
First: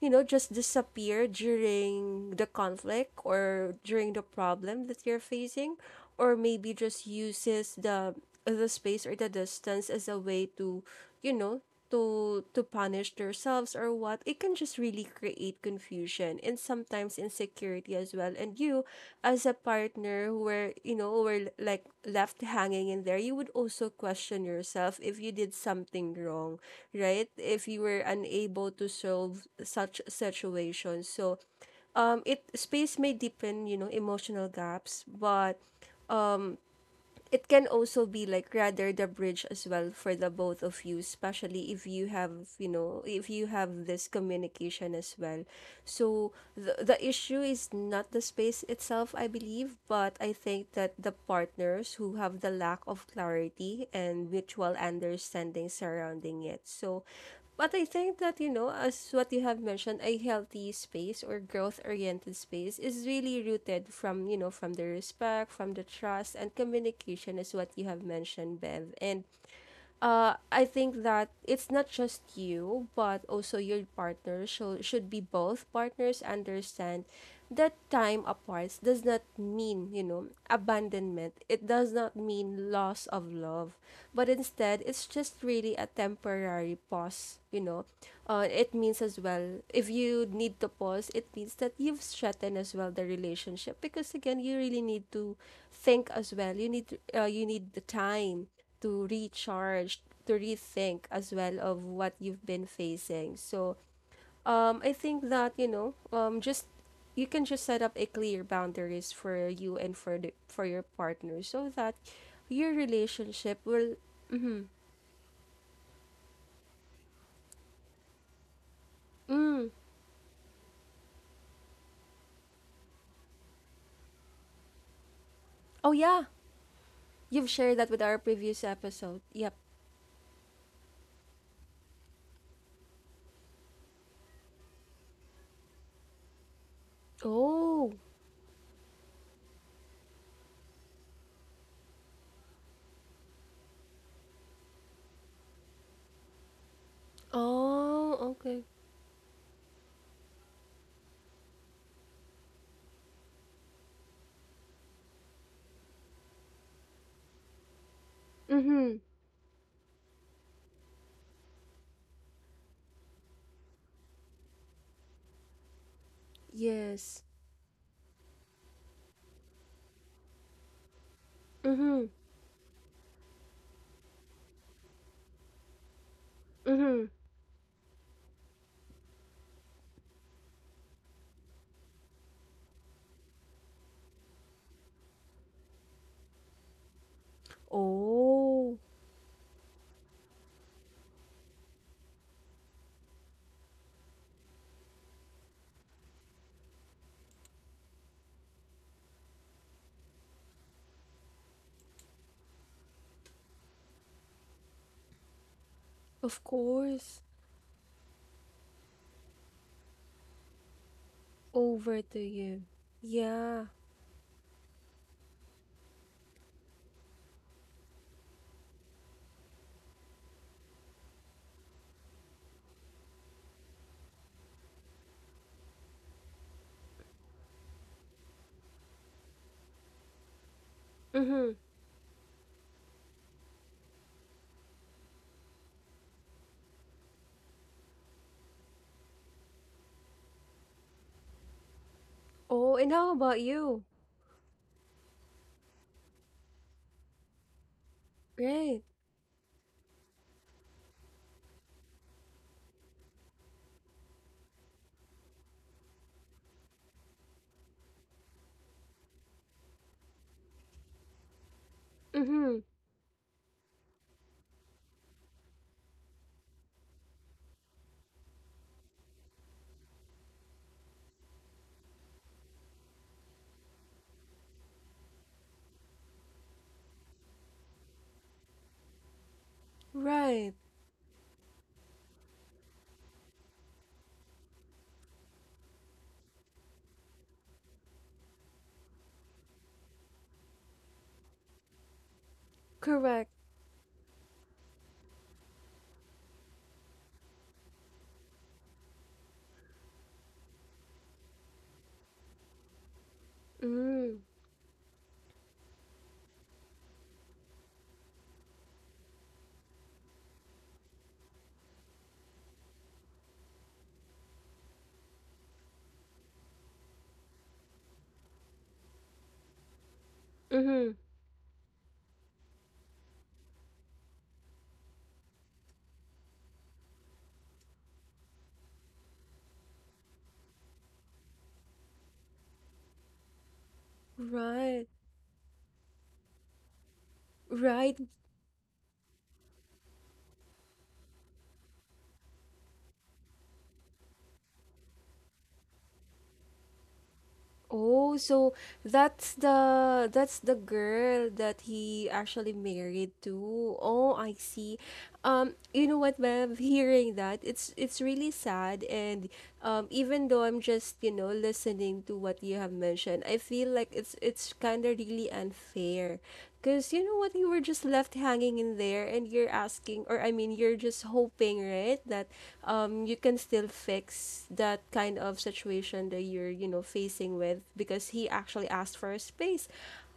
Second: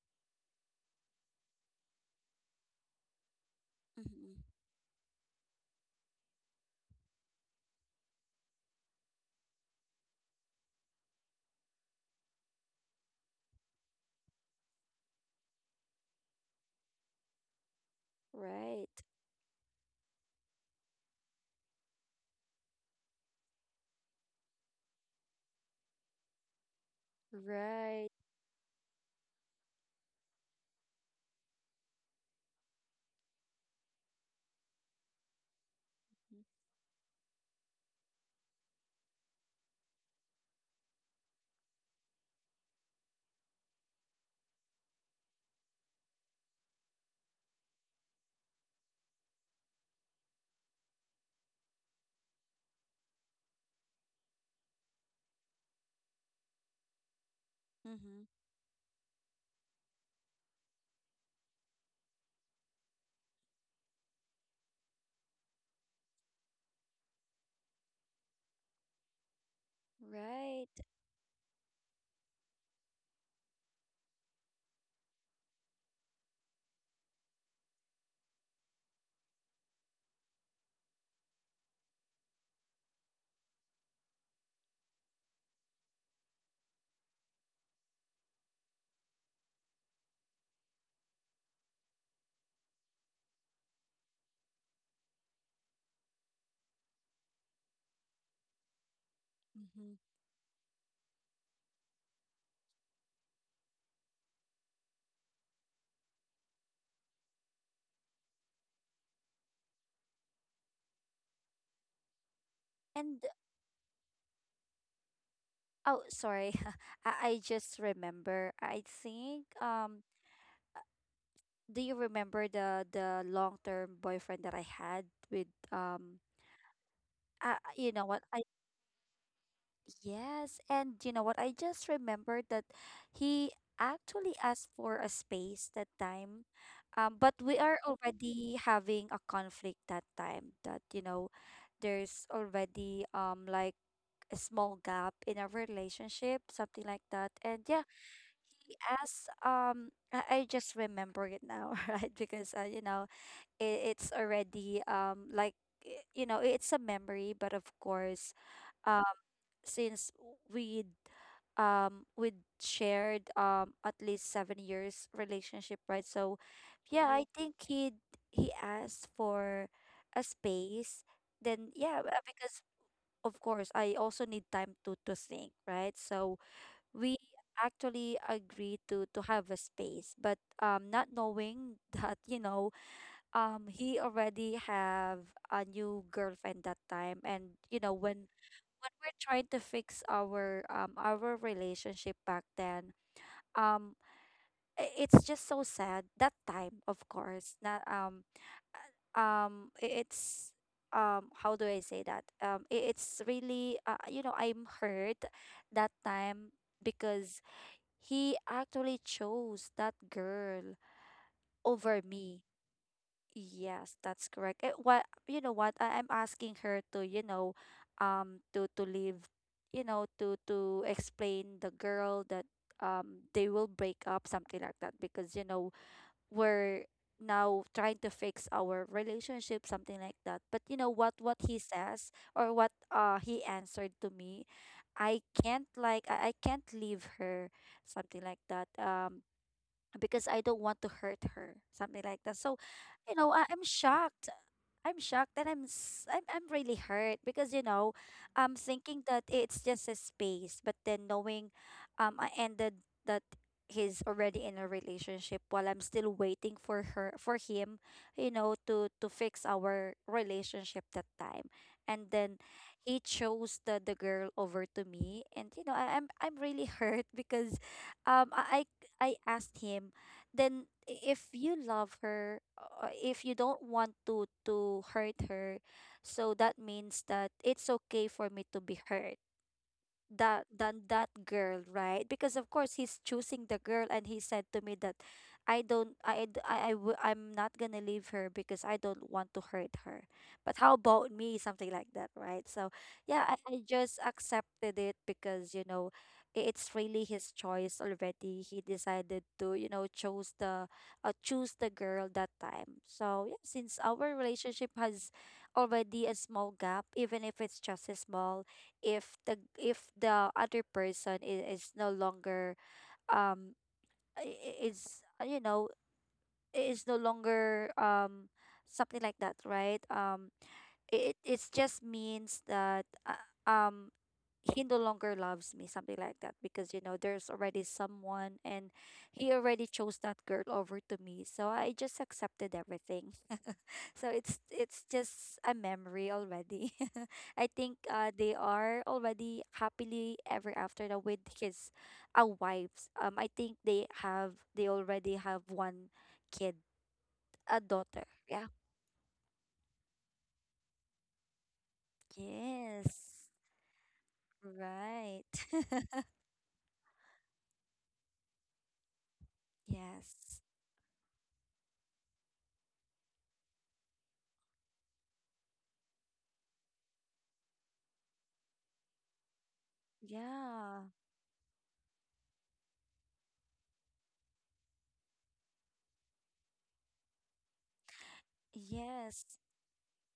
you know, just disappear during the conflict or during the
Mm-hmm.
problem that you're facing, or maybe just uses the space or the distance as a way to, you know, to punish themselves or what. It can just really create confusion and sometimes insecurity as well. And you
Right,
as a partner who were, you know, were like left hanging in there, you would also question yourself if you did something wrong, right? If you were
right.
unable to solve such situations. So it space may deepen, you know, emotional gaps, but it can also be like rather the bridge as well for the both of you, especially if you have, you know, if you have this communication as well. So the issue is not the space itself, I believe, but I think that the partners who have the lack of clarity and mutual understanding surrounding it. So but I think
Mm-hmm.
that, you know, as what you have mentioned, a healthy space or growth oriented space is really rooted from, you know, from the respect, from the trust, and communication is what you have mentioned, Bev. And I
Right.
think that it's not just you, but also your partner should be both partners understand that time apart does not mean, you know, abandonment. It does not mean loss of love, but instead it's just really a temporary pause. You know, it means as well if you need to pause, it means that you've strengthened as well the relationship because again you really need to think as well. You need, you need the time to
Mm-hmm.
recharge, to rethink as well of what you've been facing. So, I think that, you know, just you can just set up a clear boundaries for you and for your partner so that your
And,
relationship will... Mm-hmm.
oh, sorry. I just remember, I think
Mm.
do you remember the long-term boyfriend that I had with
Oh yeah, you've shared that
you
with
know
our
what I.
previous episode, yep.
Yes, and you know what? I just remembered that he actually asked for a space that time. But we are
Oh.
already having a conflict that time, that, you know, there's already like a small gap in our relationship, something like that. And yeah,
Oh, okay.
he asked I just remember it now, right? Because you know, it's already like, you know, it's a memory, but of course,
Mm-hmm.
since we um we shared at least 7 years relationship, right? So yeah.
Yes.
Mm-hmm. I think he asked for a space. Then yeah,
Mm-hmm.
because of course I also need time to think, right? So
Mm-hmm.
we actually agreed to have a space, but not knowing that, you know, he already have a new girlfriend that time. And you know, when
Oh.
when we're trying to fix our relationship back then, um it's just so sad that time. Of course not, I- it's how do I say that? It's really, you know, I'm hurt that
Of
time,
course.
because he actually chose that girl
Over
over
to
me.
you. Yeah.
Yes, that's correct. It, what, you know what? I'm asking her to, you know, to leave, you know, to explain, the girl, that they will break up, something like that, because, you know, we're now trying to fix our relationship, something like that. But you know what
Mm-hmm.
he says, or what he answered to me, I can't like, I can't leave her, something like that. Because I don't want to hurt her, something like that. So,
Oh, and how
you know,
about
I'm
you?
shocked. I'm shocked, and I'm, s- I'm really hurt, because, you know, I'm
Right.
thinking that it's just a space. But then, knowing, I ended that he's already in a relationship while I'm still waiting for her, for him, you know, to fix our relationship that time. And then
Mm-hmm.
he chose the girl over to me. And you know, I'm really hurt, because um, I I asked him, then, if you love her, if you don't want to hurt her, so that means that it's okay for me to be hurt, that,
Right.
than that girl, right? Because of course he's choosing the girl, and he said to me that I don't, I, d- I w- I'm not gonna leave her because I don't want to hurt her. But how about me? Something like that, right? So yeah,
Correct.
I just accepted it, because, you know, it's really his choice already. He decided to, you know, chose the, choose the girl that time. So yeah, since our
Mm.
relationship has already a small gap, even if it's just a small, if the, other person is no longer, um is, you know, I- is no longer something like that, right?
Mm-hmm.
It, it's just means that, um he no longer loves me, something like that, because you know there's already someone, and he already chose that girl over to me. So I just accepted everything. So it's
Right.
just a memory already. I think
Right.
they are already happily ever after now with his, wives. I think they have they already have one kid, a daughter.
Oh,
Yeah.
so that's the girl that he actually
Yes.
married to. Oh, I see.
Right.
You know what, Bev? Hearing that, it's really sad, and, even
Yes.
though I'm just, you know, listening to what you have mentioned, I feel like it's kind of really unfair, because you know what, you were just left hanging in there, and you're asking, or I mean, you're
Yeah.
just hoping, right, that you can still fix that kind of situation that you're, you know, facing with, because he actually asked for a
Yes.
space.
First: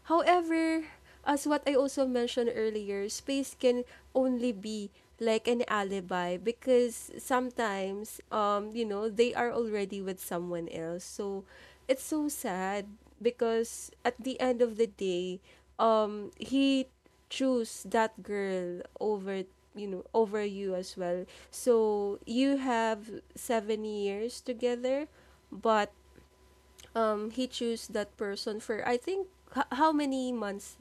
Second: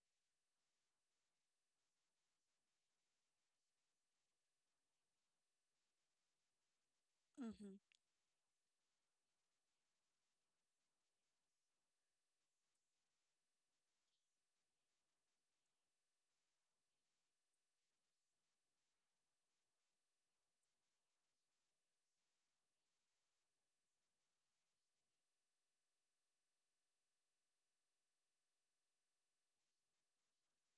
However, as what I also mentioned earlier, space can only be like an alibi because
Mm-hmm.
sometimes you know they are already with someone else, so it's so sad because at the end of the day, he choose that girl over, you know, over you as well. So you have 7 years together, but he chose that person for, I think, how many months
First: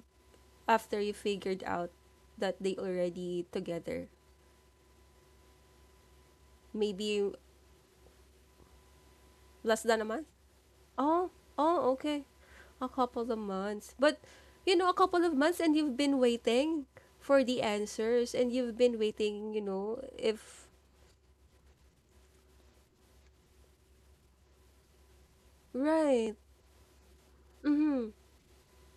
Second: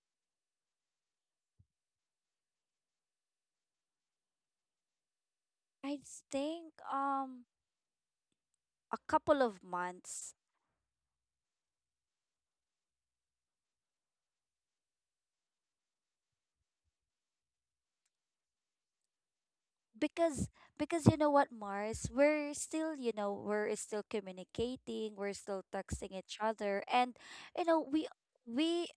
after you figured out that they already together?
I think
Maybe...
a couple of
Less than a month?
months.
Oh. Oh, okay. A couple of months. But, you know, a couple of months and you've been waiting for the answers and you've been waiting, you know,
because
if...
because you know what, Mars, we're still, you know, we're still communicating, we're still texting
Right.
each other. And you know
Mm
we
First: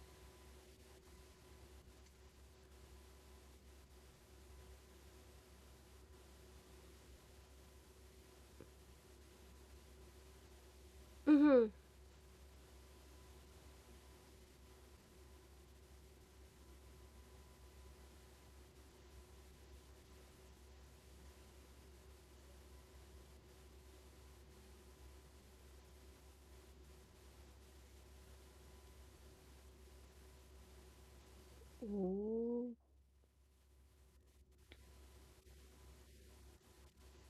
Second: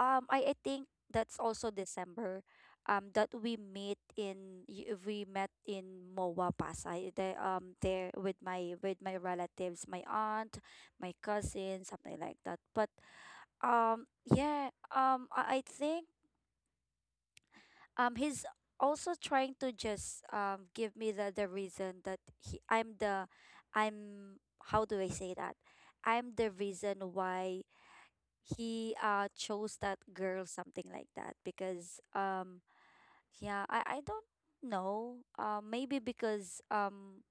I think that's also December, that we meet in, we met in Moa Pasay, the, there, with my, with my relatives, my aunt, my
hmm. Mm hmm.
cousins, something like that, but, Um, yeah, I think he's also trying to just give me the, reason that he, I'm the, I'm, how do I say that? I'm the reason why he chose that girl, something like that. Because
Oh.
yeah, I don't know. Maybe because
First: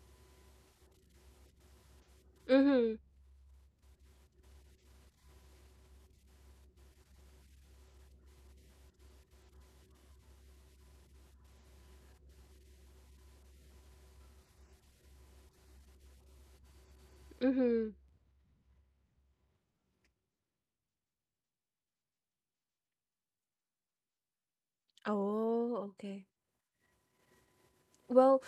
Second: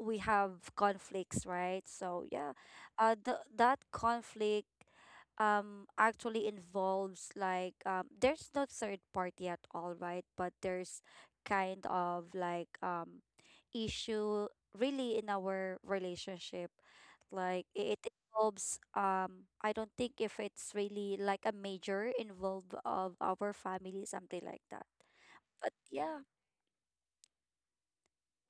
we have conflicts, right? So yeah,
Mm hmm.
that conflict actually involves like there's no third party at all, right? But there's kind of like issue really in our relationship.
Mm
Like
hmm.
it involves I don't think if it's really like a major involve of our family, something like that. But
Oh,
yeah.
okay. Well,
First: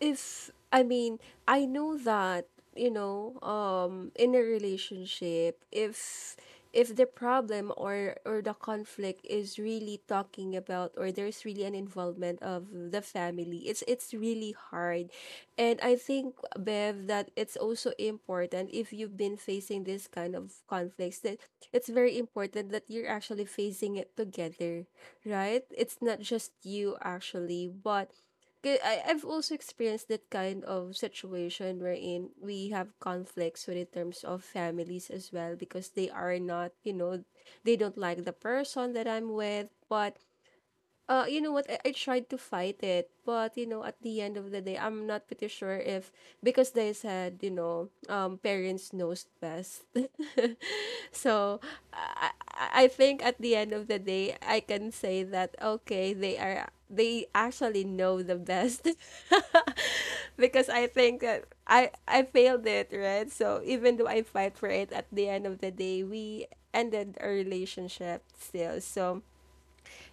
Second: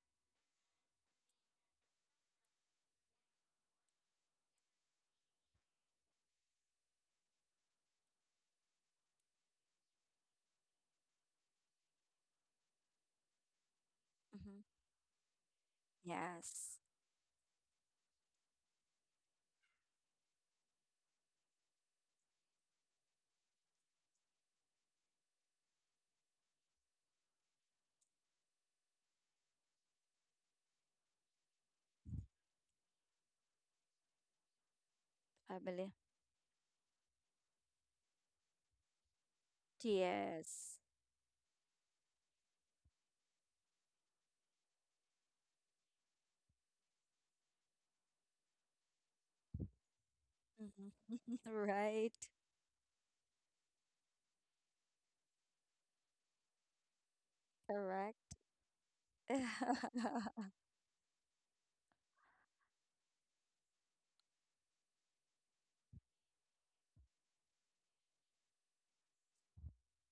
if I mean, I know that, you know, in a relationship, if the problem or the conflict is really talking about or there's really an involvement of the family, it's really
Hmm.
hard. And I think,
Yes.
Bev, that it's also important if you've been facing this kind of conflicts, that it's very important that you're actually facing it together, right? It's not just you actually, but 'Kay, I've also experienced that kind of situation wherein we have conflicts when in terms of families as well because
Family.
they are not, you know, they don't like the person that I'm with. But,
Yes.
you know what? I tried to fight it, but you know, at the end of the day, I'm not pretty sure if because they said, you know, parents knows best.
Mhm.
So
Right.
I think at the end of the day, I can say that okay, they actually know
Correct.
the best. Because I think that I failed it, right? So even though I fight for it, at the end of the day, we ended our relationship still. So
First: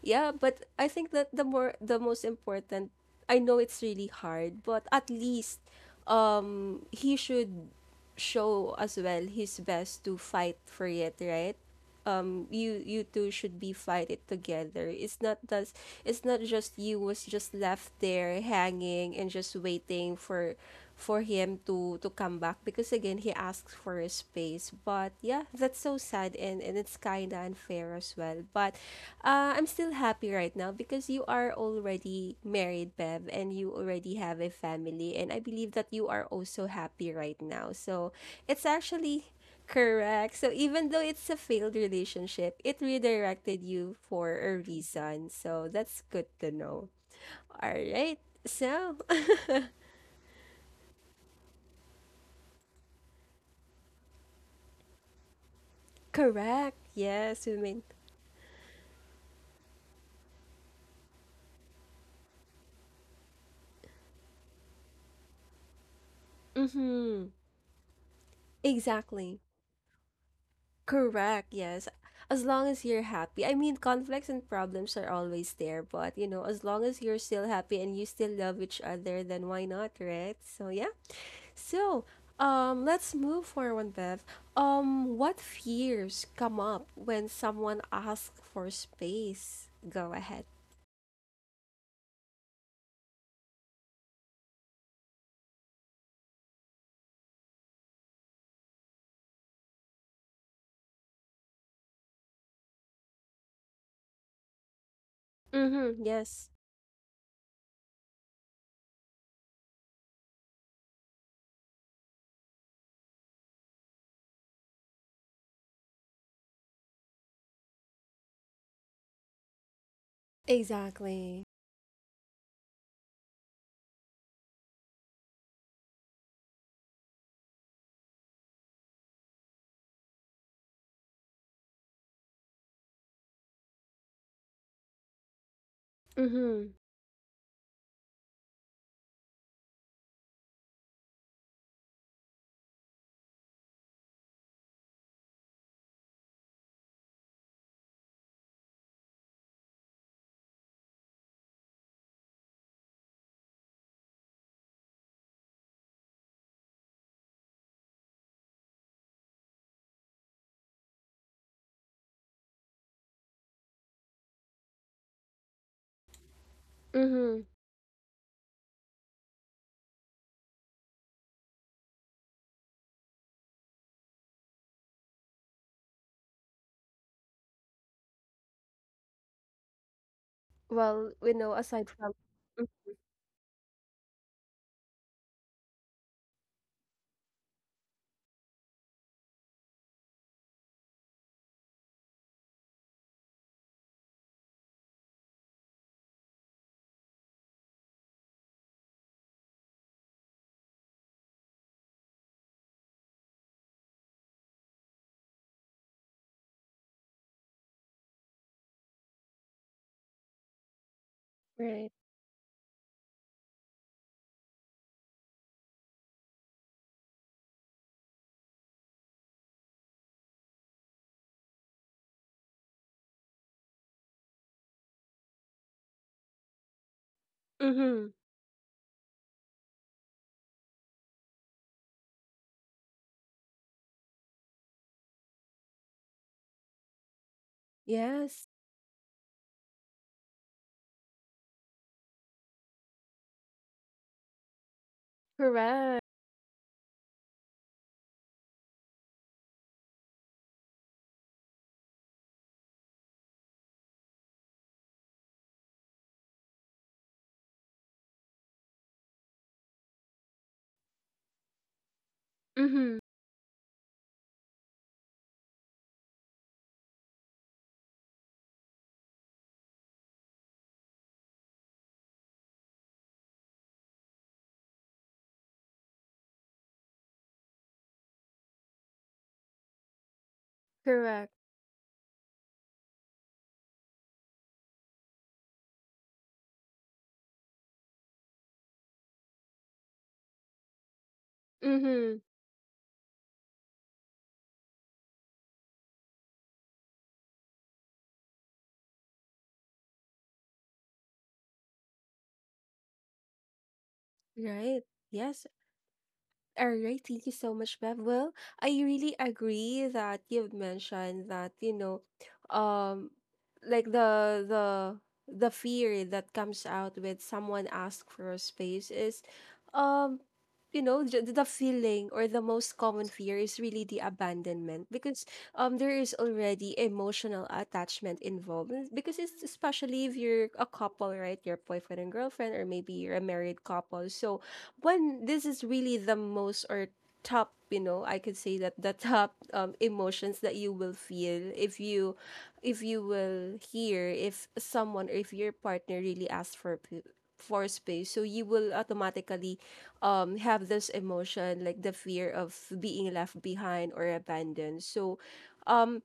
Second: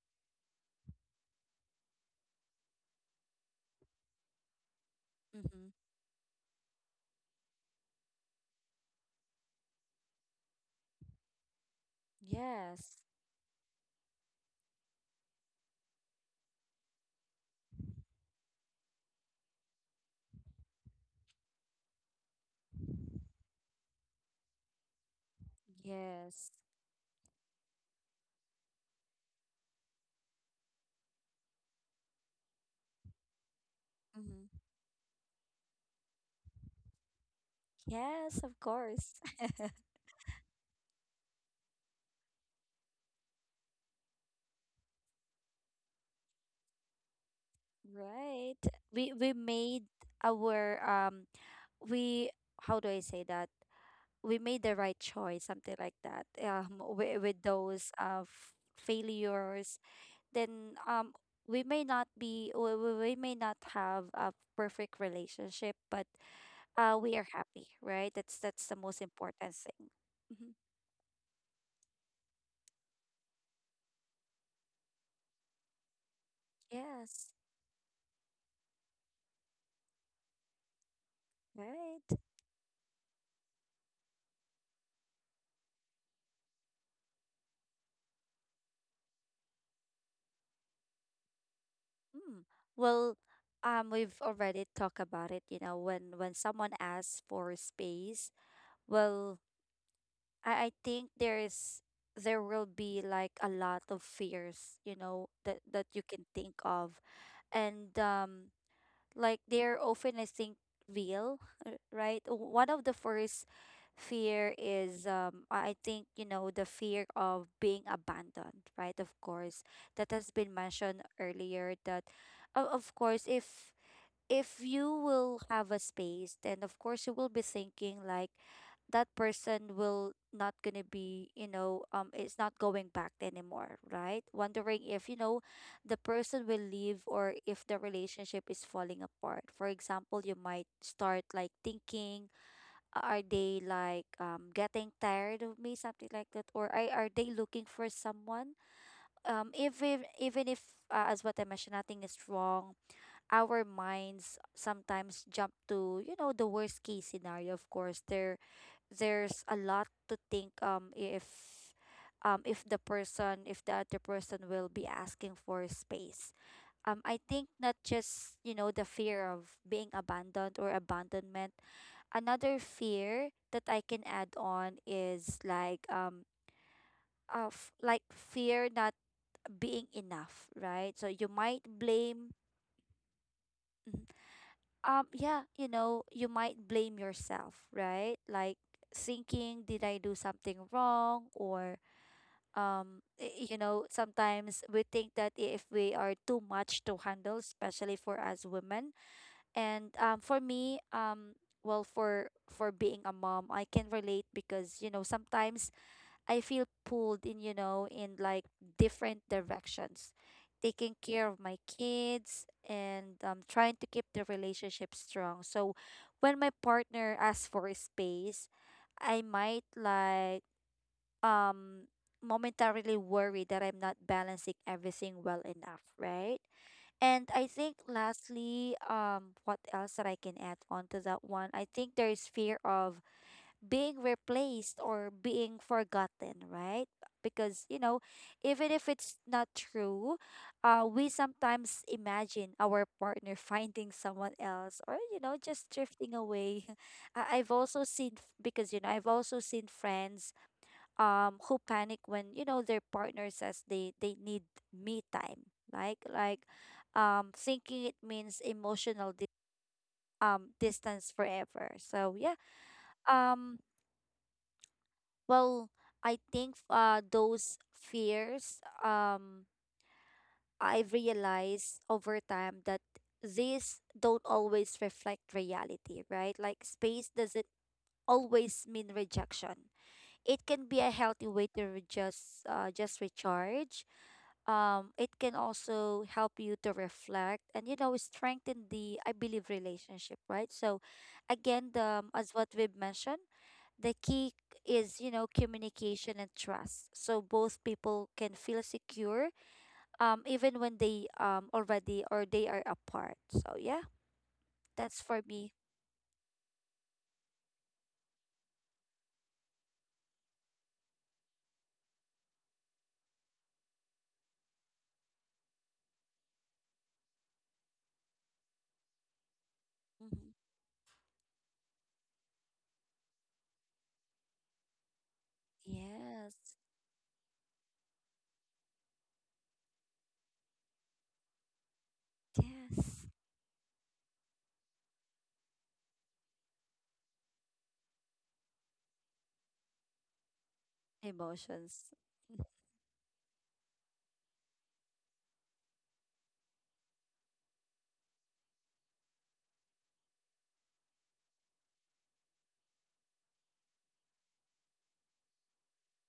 yeah, but I think that the most important. I know it's really hard, but at least
Mm-hmm.
he should show as well his best to fight for it, right? You
Yes.
two should be fight it together. It's not that it's not just you was just left there hanging and just waiting for for him to come back because again he asks for a space. But yeah, that's so sad,
Yes.
and it's kind of unfair as well. But I'm still happy right now because you are already married, Bev, and you already have a
Mm-hmm.
family, and I believe that you are also happy right now. So
Yes, of
it's
course.
actually. Correct. So even though it's a failed relationship, it redirected you for a reason. So that's good to know. All right.
Right.
So,
We made our we how do I say that? We made the right choice, something like that.
correct.
With
Yes, women.
those, failures, then we may not be, we may not have a perfect relationship, but we are
Mhm.
happy, right? That's the most
Exactly.
important thing. Hmm.
Correct. Yes. As long as you're happy. I mean, conflicts and problems are always there, but you know, as long as you're
Yes,
still happy and you still love each other, then why not, right? So, yeah. So,
right.
let's move forward with what fears come up when someone asks for space? Go ahead.
Mm. Well, we've already talked about it. You know, when someone asks for space, well, I think there is, there will be like a lot of fears, you know, that you
Mm-hmm.
can
Yes.
think of. And like they're often, I think, real, right. One of the first fear is I think, you know, the fear of being abandoned, right? Of course that has been mentioned
Exactly.
earlier, that, of course, if you will have a space, then of course you will be thinking like that person will not gonna be, you know, it's not going back anymore, right? Wondering if, you know, the person will
Mm-hmm.
leave, or if the relationship is falling apart. For example, you might start like thinking, are they like getting tired of me, something like that, or are they looking for someone? Even if, as what I mentioned, nothing is wrong, our minds sometimes jump to, you know, the worst case scenario. Of course, there's a lot to think, if the person, if the other person will be asking for space. I
Mm-hmm.
think, not just, you know, the fear of being abandoned, or abandonment. Another fear that I can add on is, like, of like fear not being
Well,
enough,
we know
right?
aside
So
from.
you might
Mm,
blame. Mm-hmm. Yeah, you know, you might blame yourself, right? Like thinking, did I do something wrong? Or you know, sometimes we think that if we are too much to handle, especially for us women. And for me, well, for being a mom, I can relate because, you know, sometimes I feel pulled in, you know, in like different directions. Taking care of my
right.
kids and trying to keep the relationship strong. So when my partner asks for a space, I might like um momentarily worry that I'm not balancing everything well enough, right? And I think
Mm-hmm.
lastly, what else that I can add on to that one? I think there is fear of being replaced or being forgotten, right? Because, you know,
Yes.
even if it's not true, we sometimes imagine our partner finding someone else or, you know, just
Correct.
drifting away. I've also seen, because, you know, I've also seen friends who panic when, you know, their partner says they need me time. Like, thinking it means emotional distance forever. So, yeah.
Mm-hmm.
Um, Well, I think those fears, I've realized over time that these don't always reflect reality, right? Like space doesn't always mean rejection. It can be a healthy
Correct.
way to just recharge, it can also help you to reflect and, you know, strengthen the, I believe, relationship, right? So again the,
Mm-hmm.
as what we've mentioned, the key is, you know, communication and trust, so both people can feel secure, even when they, already or they are apart. So yeah,
Right.
that's for
Yes.
me.
All right, thank you so much, Bev. Well, I really agree that you've mentioned that, you know, um, like the fear that comes out with someone ask for a space is,
Mhm.
um, you know, the feeling or the most common fear is really the abandonment. Because there is
Yes.
already emotional attachment involved, because it's especially if you're a couple, right? Your boyfriend and girlfriend, or maybe
Yes.
you're a married couple. So when this is really the most or top, you know, I could say that the top emotions that you will feel
Emotions.
if you will hear if someone or if your partner really asks for for space, so you will automatically have this emotion like the fear of being left behind or abandoned. So um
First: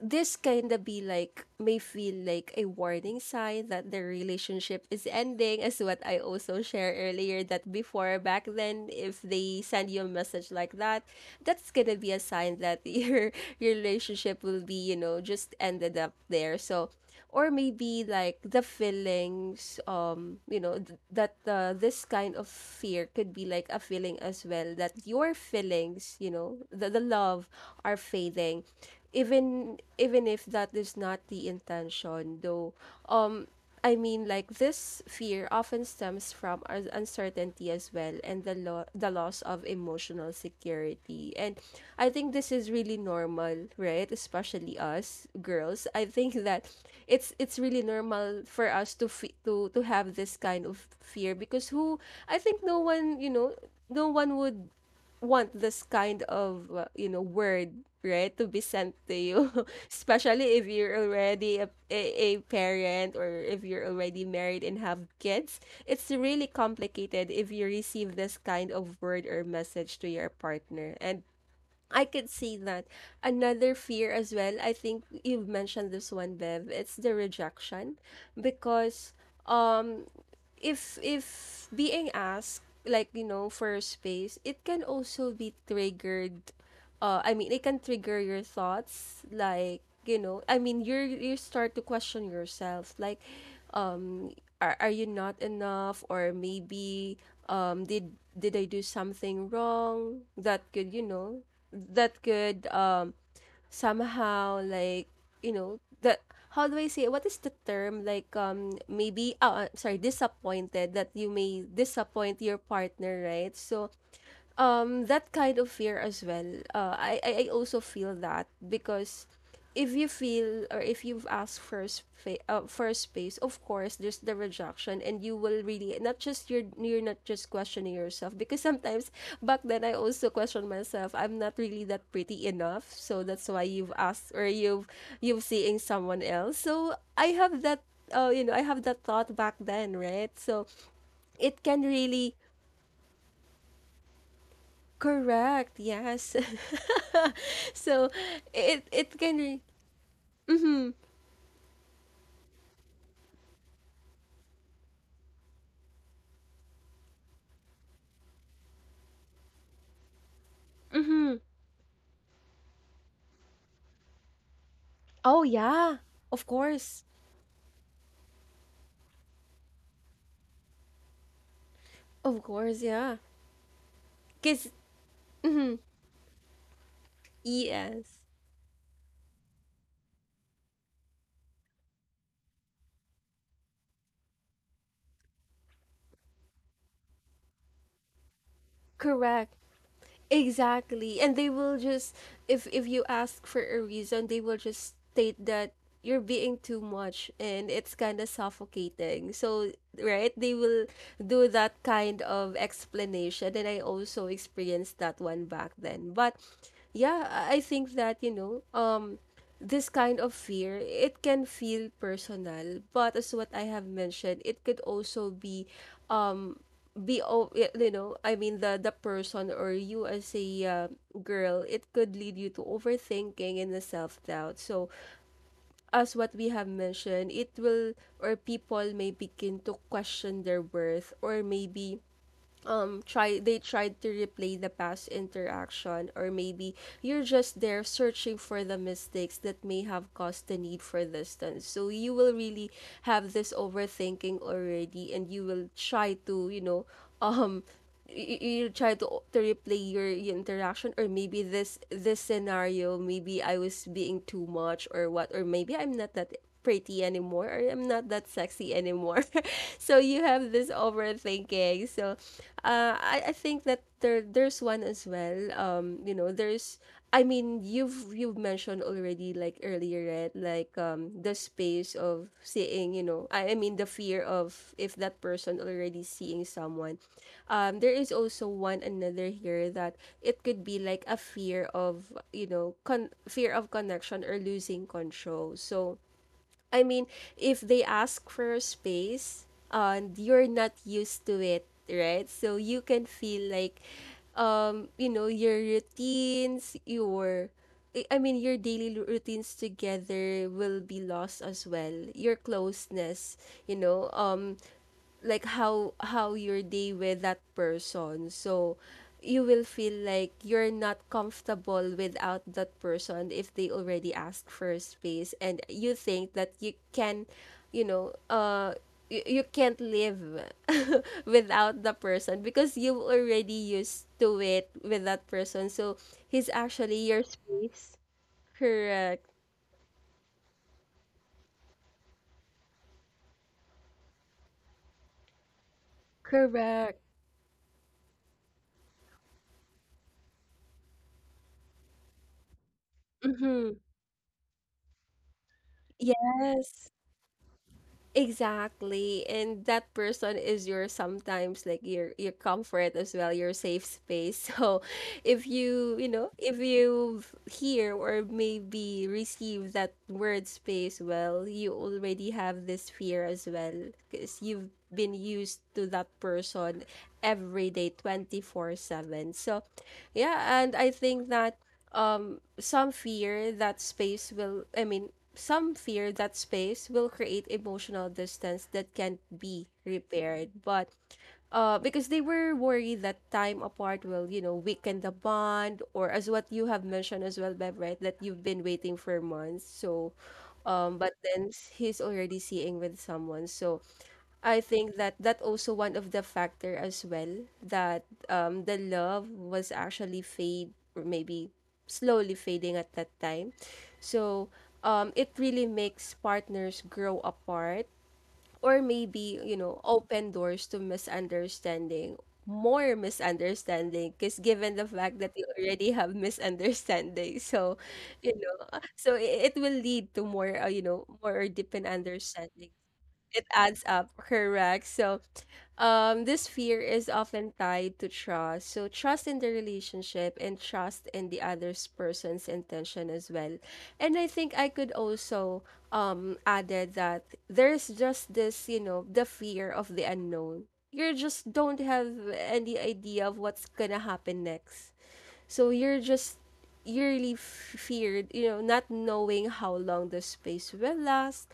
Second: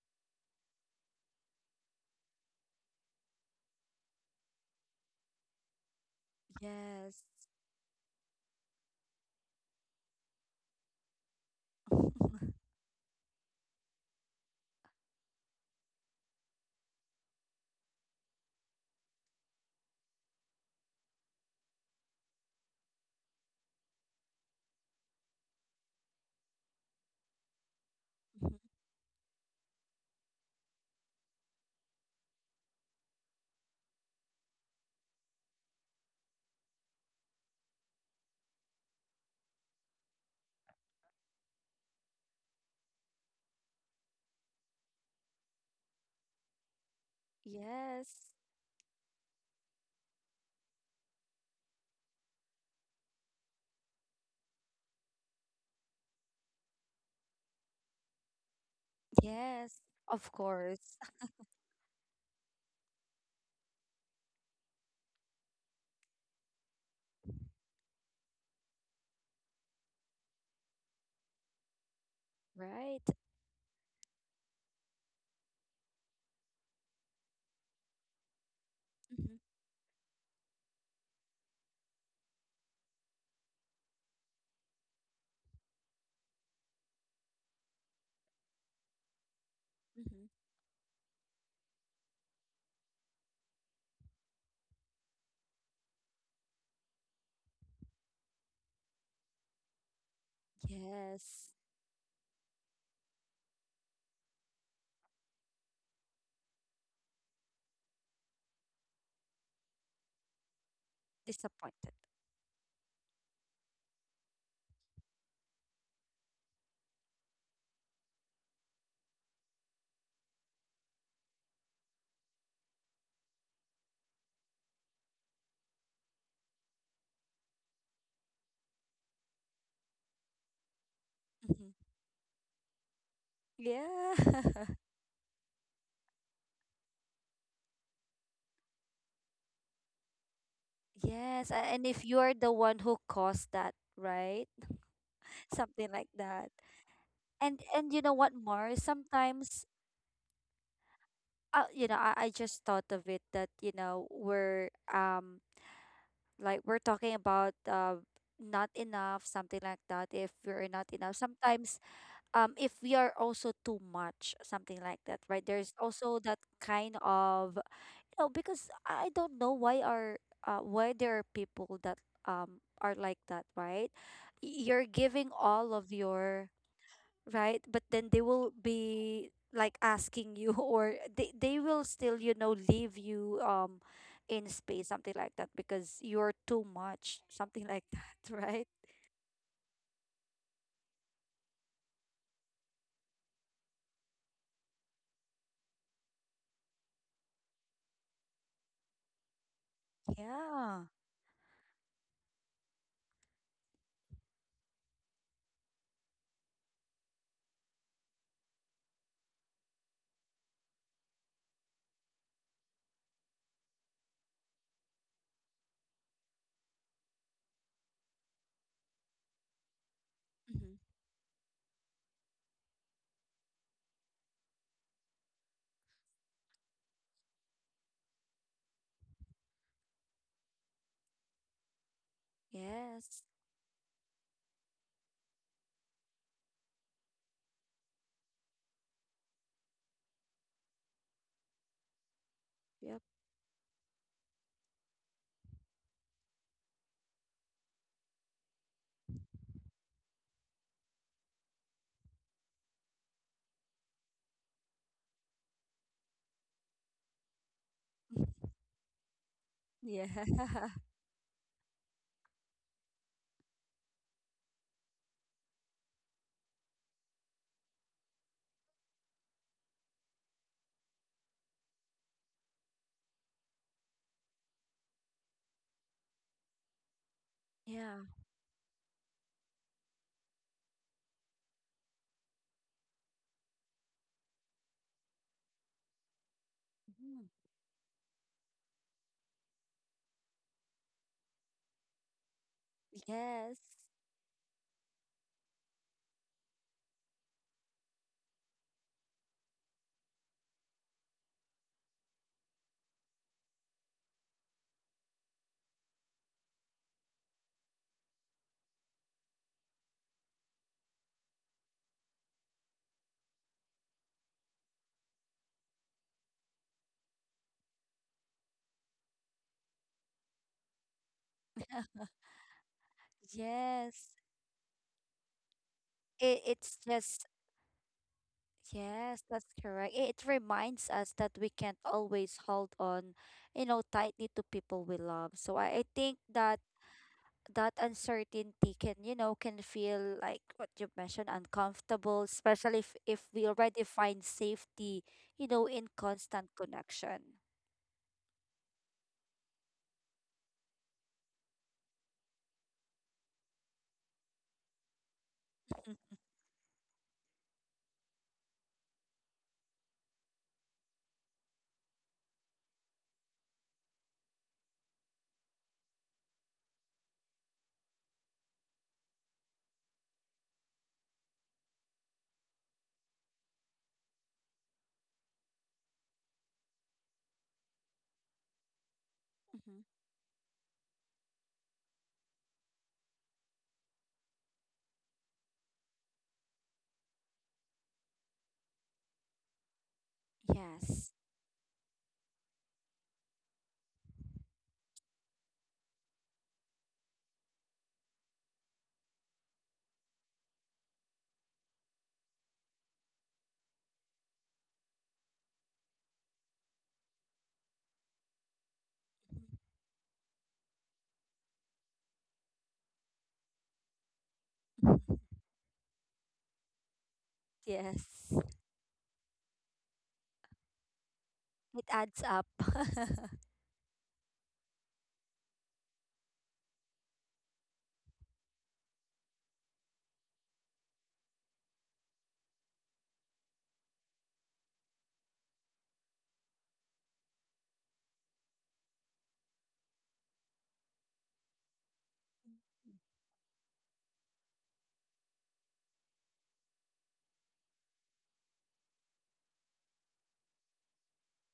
this kinda be like may feel like a warning sign that their relationship is ending, as what I also share
Yes.
earlier that before back then, if they send you a message like that, that's gonna be a sign that your relationship will be, you know, just ended up there. So or maybe like the feelings, you know th- that this kind of fear could be like a feeling as well that your feelings, you know, the love are fading, even even if that is not the intention though. um I mean, like this fear often stems from uncertainty as well, and the the loss of emotional security. And I think this is really normal, right? Especially us girls. I think that it's really
Yes.
normal for us to to have this kind of fear, because who, I think no one, you know, no one would want this kind of you know, word, right, to be sent to you.
Yes. Of
Especially if you're
course.
already a parent, or if you're already married and have kids, it's really complicated if you receive this kind of word or message to your partner. And I could see that.
Right.
Another fear as well, I think you've mentioned this one, Bev, it's the rejection. Because
Hmm.
um if being asked, like, you know, for space, it can also be triggered. I mean, it can trigger your thoughts, like, you
Hmm.
know, I mean, you start to question yourself like, um are you not enough, or maybe um did did I do something wrong that could, you know,
Yes.
that could somehow like, you know, the how do I say what is the term, like maybe oh sorry, disappointed that you may
Disappointed.
disappoint your partner, right? So that kind of fear as well. I also feel that, because if you feel or if you've asked for space, of course there's the rejection, and you will really not just you're not just questioning yourself, because sometimes back then I also question myself. I'm not
Hmm.
really that pretty enough, so that's why you've
Yeah.
asked or you've seeing someone else. So I have that. You know, I have that thought back then, right? So
Yes, a-
it
and
can
if you're
really.
the one who caused that, right?
Correct.
Something like
Yes.
that. And and you
So
know what, Mars?
it can
Sometimes,
mhm
you know, I just thought of it that, you know, we're like we're talking about not enough, something like that. If we're not enough,
mhm
sometimes, if we are also too much, something like that,
oh
right? There's
yeah
also that
of
kind
course
of. No, because I don't know why are, why there are people
of
that
course yeah
are like that,
because
right? You're giving all of your,
yes
right, but then they will be like asking you or they will still, you know, leave you in space, something like that, because you're too much, something like that,
correct.
right?
Exactly. And they will just, if you ask for a reason, they will just state that you're being too much and it's kind of suffocating. So, right? They will do
Yeah.
that kind of explanation, and I also experienced that one back then. But yeah, I think that, you know, this kind of fear, it can feel personal, but as what I have mentioned, it could also be um you know, I mean the person or you as a
Hmm.
girl, it could lead you to overthinking and the self-doubt. So as what we have mentioned, it will or people may begin to question their worth, or maybe try they
Yes.
tried to replay the past interaction, or maybe you're just there searching for the mistakes that may have caused the need for distance. So you will really
Yep.
have this overthinking already, and you will try to, you know, um you, you try to replay your interaction, or maybe this scenario. Maybe I was being too much or what, or maybe I'm not that pretty anymore, or I'm not that sexy anymore. So
Yeah.
you have this overthinking. So I think that there's one as well. You know, there's, I mean you've mentioned already like earlier, right? Like the space of seeing, you know, I mean the fear of if that person already seeing someone. There
Yeah.
is also one another here that it could be like a fear of, you know, fear of connection or losing control. So I mean,
Mhm.
if they ask for space and you're not used to it, right? So you can feel
Yes.
like, you know, your routines, your I mean, your daily routines together will be lost as well. Your closeness, you know, like how your day with that person. So you will feel like you're not comfortable without that person if they already ask for space, and you think that you can, you know, you, you can't live without the person because you've already used
Yes.
to it with that person. So
It,
he's
it's
actually your
just.
space.
Yes,
Correct.
that's correct. It reminds us that we can't always hold on, you know, tightly to people we love. So I think that
Correct.
that uncertainty can, you know, can feel like what you mentioned, uncomfortable, especially if we
Mm-hmm.
already find safety, you know, in constant
Yes.
connection.
Exactly. And that person is your sometimes like your comfort as well, your safe space. So if you, you
Mm-hmm.
know, if you hear or maybe receive that word space, well, you already have this fear as well, because you've been used to that person every day 24/7. So yeah, and I think that some fear that space will I mean, some fear that space will create emotional distance that can't be repaired. But because they were worried that time apart will, you know, weaken the bond, or as what you have mentioned as well, Bev, right? That you've been waiting for months. So
Mm-hmm. Yes.
but then he's already seeing with someone. So I think that that also one of the factor as well, that the love was actually fade, or maybe slowly fading at that time. So it really makes partners grow apart, or maybe, you know, open doors to misunderstanding, more misunderstanding, because given the
Mhm.
fact that you already have misunderstanding. So,
Yes.
you know, so it will lead to more, you know, more deepened
It adds up.
understanding. It adds up. Correct. So this fear is often tied to trust, so trust in the relationship and trust in the other person's intention as well. And I could also added that there's just this, you know, the fear of the unknown. You just don't have any idea of what's gonna happen next. So you're just, you really feared, you know, not knowing how long the space will last,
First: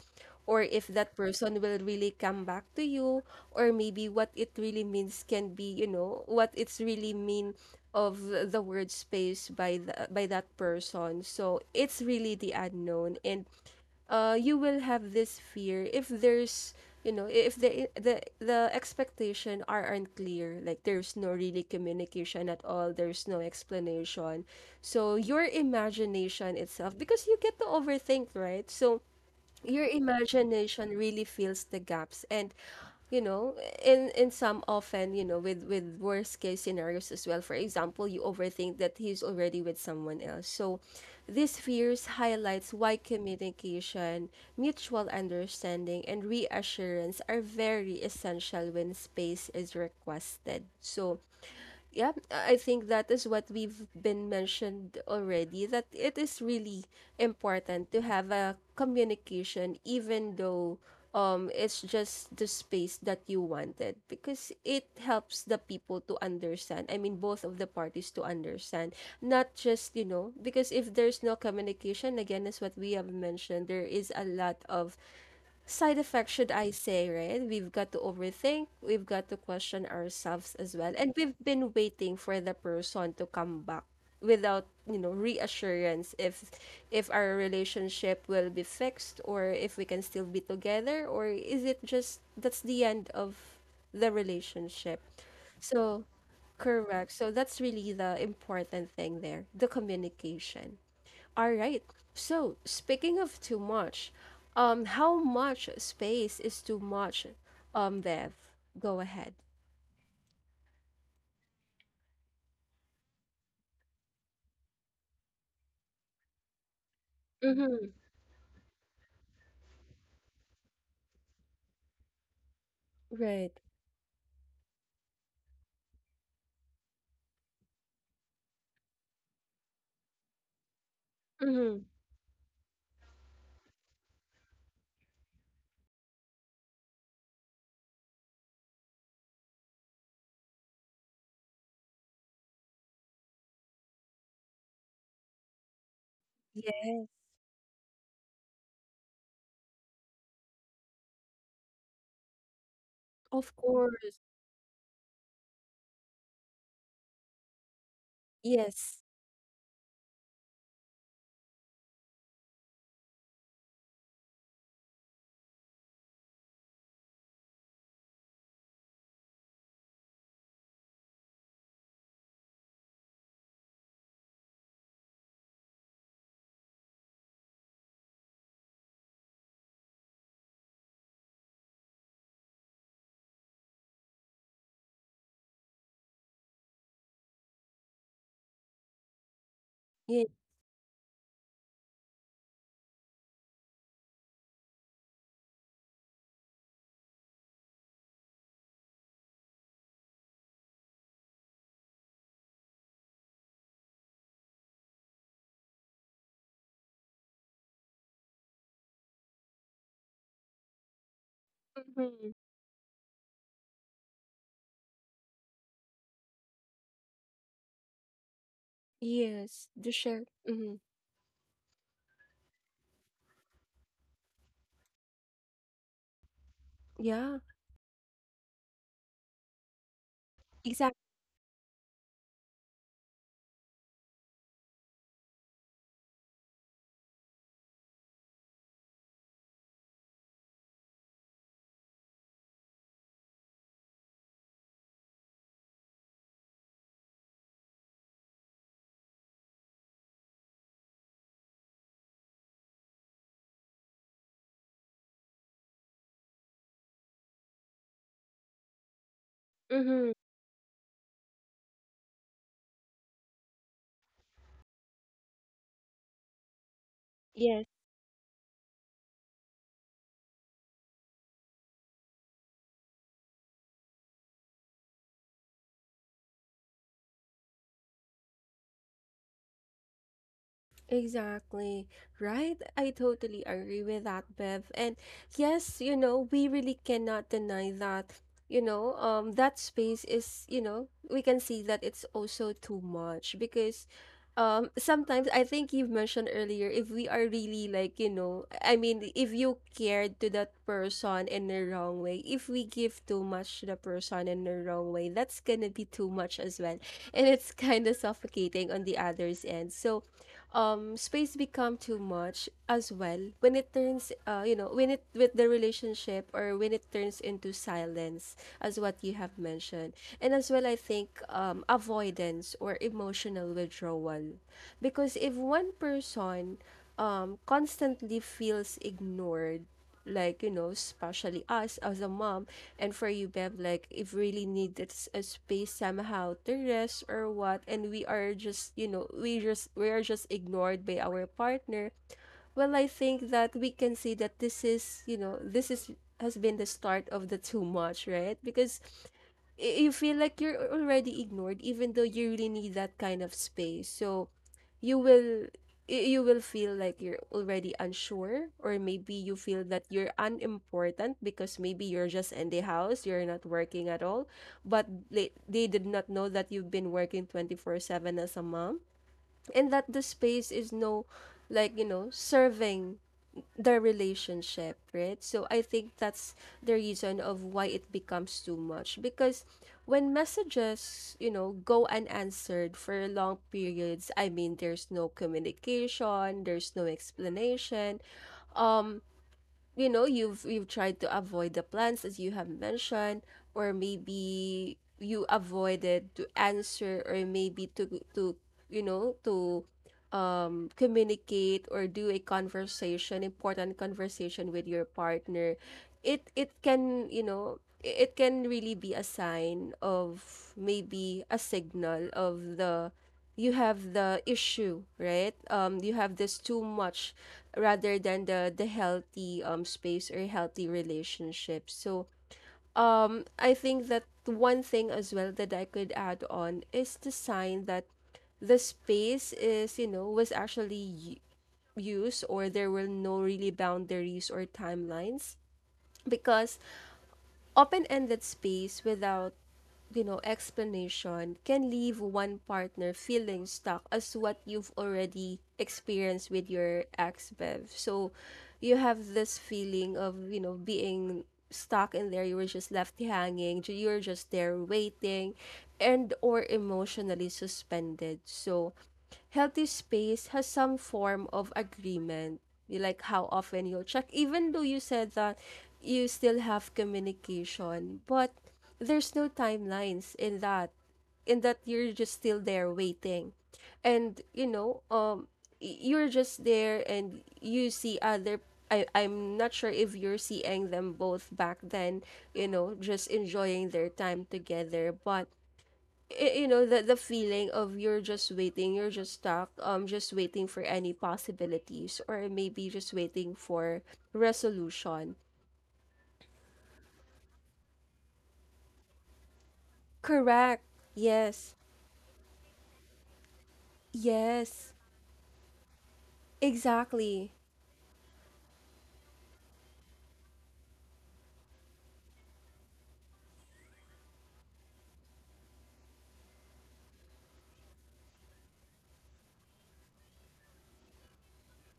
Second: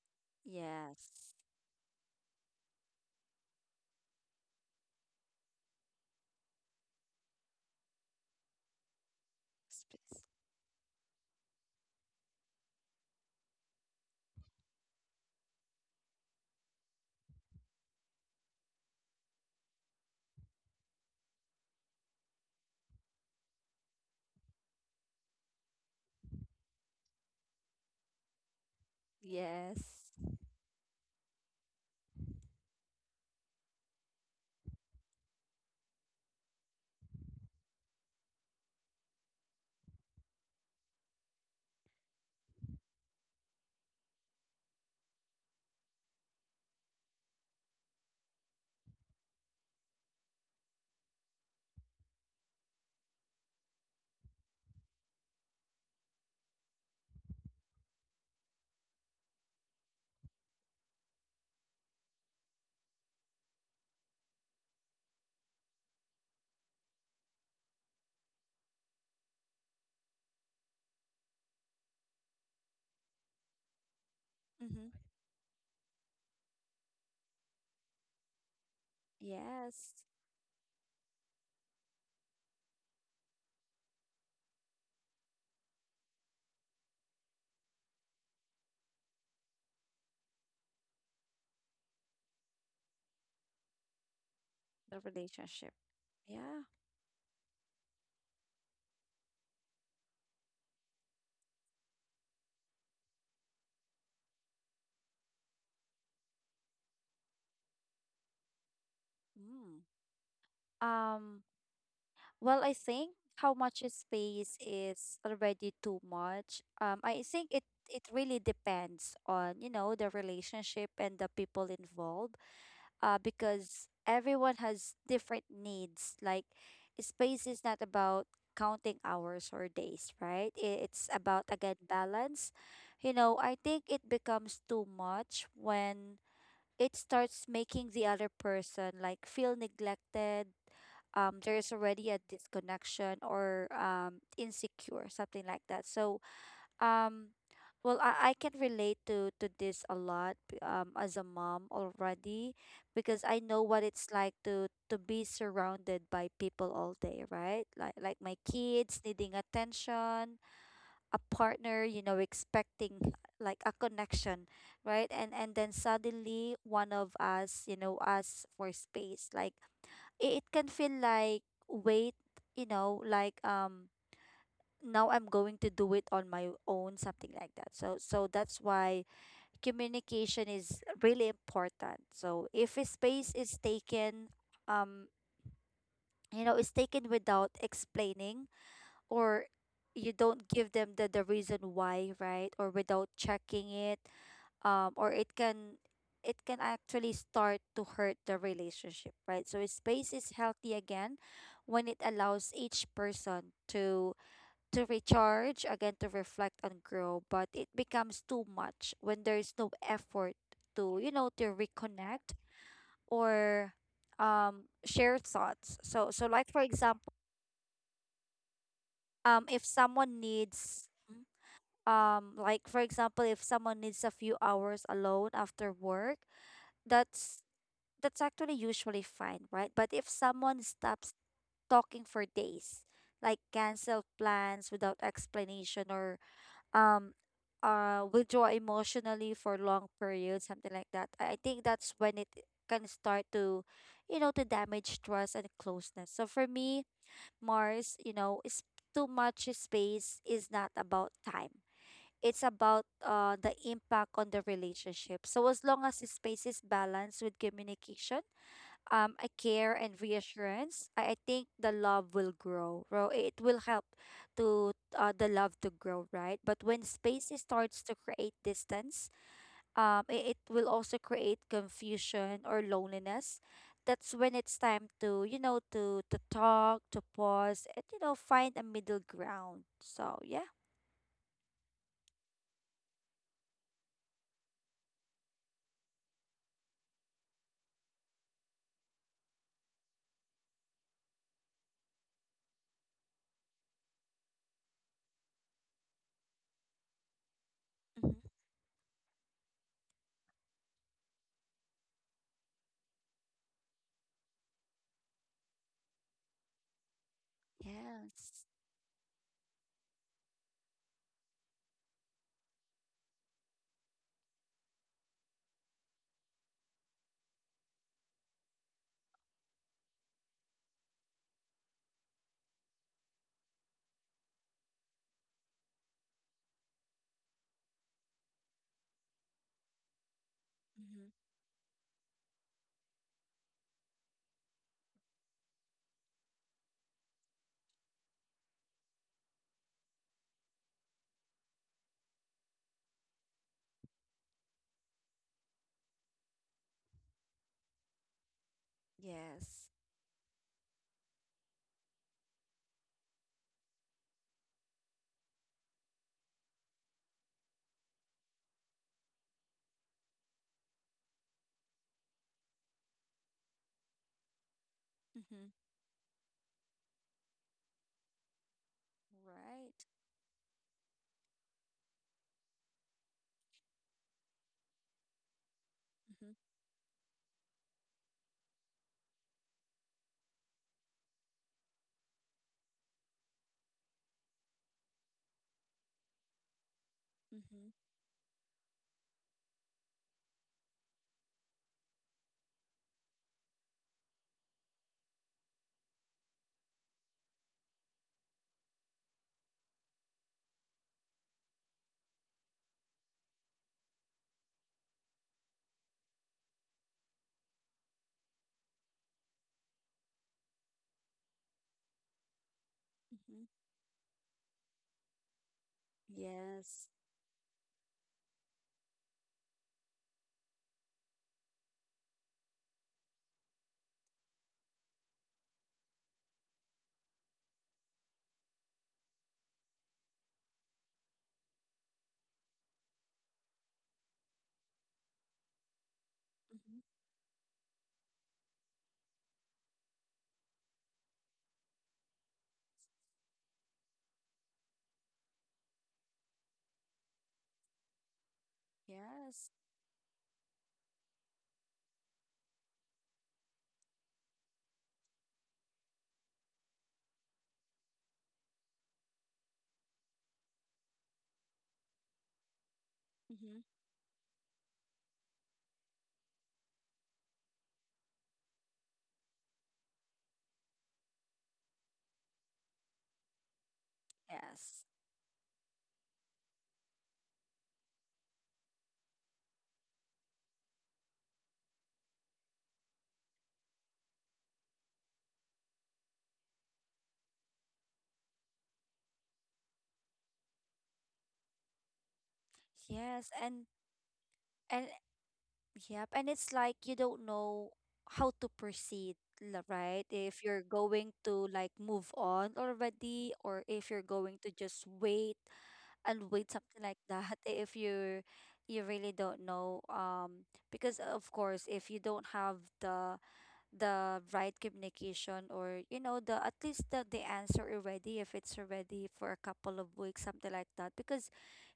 or if that
Yes.
person will really come back to you, or maybe what it really means, can be, you know, what it's really mean of the word space by the
Space.
by that person. So it's really the unknown, and you will have this fear if there's, you know, if the expectation are unclear, like there's no really communication at all, there's no explanation. So your imagination itself, because you get to overthink, right? So
Yes.
your imagination really fills the gaps and, you know, in some often, you know, with worst case scenarios as well. For example, you overthink that he's already with someone else. So these fears highlights why communication, mutual understanding and reassurance are very essential when space is requested. So yeah, I think that is what we've been mentioned already, that it is really important to have a communication, even though it's just the space that you wanted, because it helps the people to understand. I mean, both of the parties to understand, not just, you know, because if there's no communication, again, as what we have mentioned, there is a lot
Mm-hmm.
of side effect, should I say, right? We've got to overthink, we've got to question
Yes.
ourselves as well. And we've been waiting for the person to come back without, you know, reassurance if our relationship will be fixed, or if we can still be together, or is it just that's the end of the relationship.
The relationship.
So,
Yeah.
correct. So that's really the important thing there, the communication. All right. So, speaking of too much, how much space is too much? Bev, go ahead.
Mm. Um, well, I think how much it pays is already too much. I think it,
Mm-hmm.
it really depends on, you know, the relationship and the people involved.
Right.
Because everyone has different needs. Like space is not about counting hours or days, right? I- It's about,
Mm-hmm.
again, balance. You know, I think it becomes too much when it starts making the other person like feel neglected, there's already a disconnection, or insecure, something like that. So,
Yeah,
um well, I can relate to this a lot, as a mom already, because I
of
know what it's
course.
like to be surrounded by people all day, right? Like my
Yes.
kids needing attention, a partner, you know, expecting like a connection, right? And then suddenly one of us, you know, us for space. Like, it can feel like, wait, you know, like now I'm going to do it on my own, something like that. So so that's why communication is really important. So if a space is taken, um you know, is taken without explaining, or you
Yeah.
don't give them the reason why, right? Or without checking it, or it can, it can actually start to hurt the relationship, right? So space is healthy again when it allows each person to recharge, again to reflect and grow, but it becomes too much when there's no effort to, you know, to
Mm-hmm.
reconnect or share thoughts. So so like for example,
Yes.
if
The
someone
share. Mm-hmm.
needs, like for example, if someone needs a few hours alone after work,
Yeah.
that's that's actually usually fine, right? But if someone
Exactly.
stops talking for days, like cancel plans without explanation, or um withdraw emotionally for long periods, something like that, I think that's when it can start to, you know, to damage trust and closeness. So for me, Mars, you know, is too much space is not about time, it's about the impact on the relationship. So as long as the space is balanced with communication, a care and
Mm-hmm.
reassurance, I think the love will grow. It will help to the love to grow, right? But when space is-
Yeah.
starts to create distance, it will also create confusion or loneliness. That's when it's time to, you know, to talk, to pause, and you know, find a middle ground. So yeah.
Exactly. Right? I totally agree with that, Bev. And yes, you know, we really cannot deny that, you know, that space is, you know, we can see that it's also too much because sometimes I think you've mentioned earlier, if we are really like, you
Mhm.
know, I mean, if you cared to that person in the wrong way, if we give too much to the person in the wrong way, that's gonna be too much as well. And it's kind of
Yes.
suffocating on the other's end. So space become too much as well when it turns you know, when it with the relationship, or when it turns into silence, as what you have mentioned. And as well, I think avoidance or emotional withdrawal, because if one person constantly feels ignored, like, you know,
Hmm.
especially us as a mom. And for you, Bev, like if really needed a space somehow to rest or what, and we are just, you know, we are just ignored by our partner. Well, I think that we can see that this is, you know, this is has been the start of the too much, right? Because
Yes.
you feel like you're already ignored, even though you really need that kind of space. So you will you will feel like you're already unsure, or maybe you feel that you're unimportant, because maybe you're just in the house, you're not working at all, but they,
Hmm.
they did not know that you've been working 24/7 as a mom, and that
Right.
the space is no, like, you know, serving the relationship, right? So I think
Mm-hmm.
that's the reason of why it becomes too much, because when messages, you know, go unanswered for long periods, I mean, there's no communication, there's no
Mm-hmm.
explanation. um, you know, you've tried to avoid the plans as you have mentioned, or maybe you avoided to answer, or maybe to to you know, to communicate or do a conversation, important conversation with your partner. It can, you know, it can really be a sign of maybe a signal of the,
Mm-hmm.
you have the issue, right? You have this too
Yes.
much rather than the healthy, space or healthy relationship. So I think that one thing as well that I could add on is the sign that the space is, you know, was actually used, or there were no really boundaries or timelines, because
Mm-hmm.
open-ended space without, you know, explanation can leave one partner feeling stuck, as what you've already experienced with your ex, Bev. So you have this
Yes.
feeling of, you know, being stuck in there. You were just left hanging. You were just there waiting, and or emotionally suspended. So healthy space has some form of agreement, like how
Mm-hmm.
often you'll check, even though you said that you still have communication, but there's no timelines in in that you're just still there waiting. And, you know,
Yes.
you're just there and you see other, I'm not sure if you're seeing them both back then, you know, just enjoying their time together. But you know, the feeling of you're just waiting, you're just stuck, just waiting for any possibilities, or maybe just
Yes.
waiting for
And
resolution.
yep. And it's like you don't know how to proceed, right? If
Correct.
you're going to
Yes.
like move on already, or if you're going to
Yes.
just wait and wait, something like
Exactly.
that. If you're, you really don't know, because of course, if you don't have the right communication, or you know the at least the answer already, if it's already for a couple of weeks, something like that, because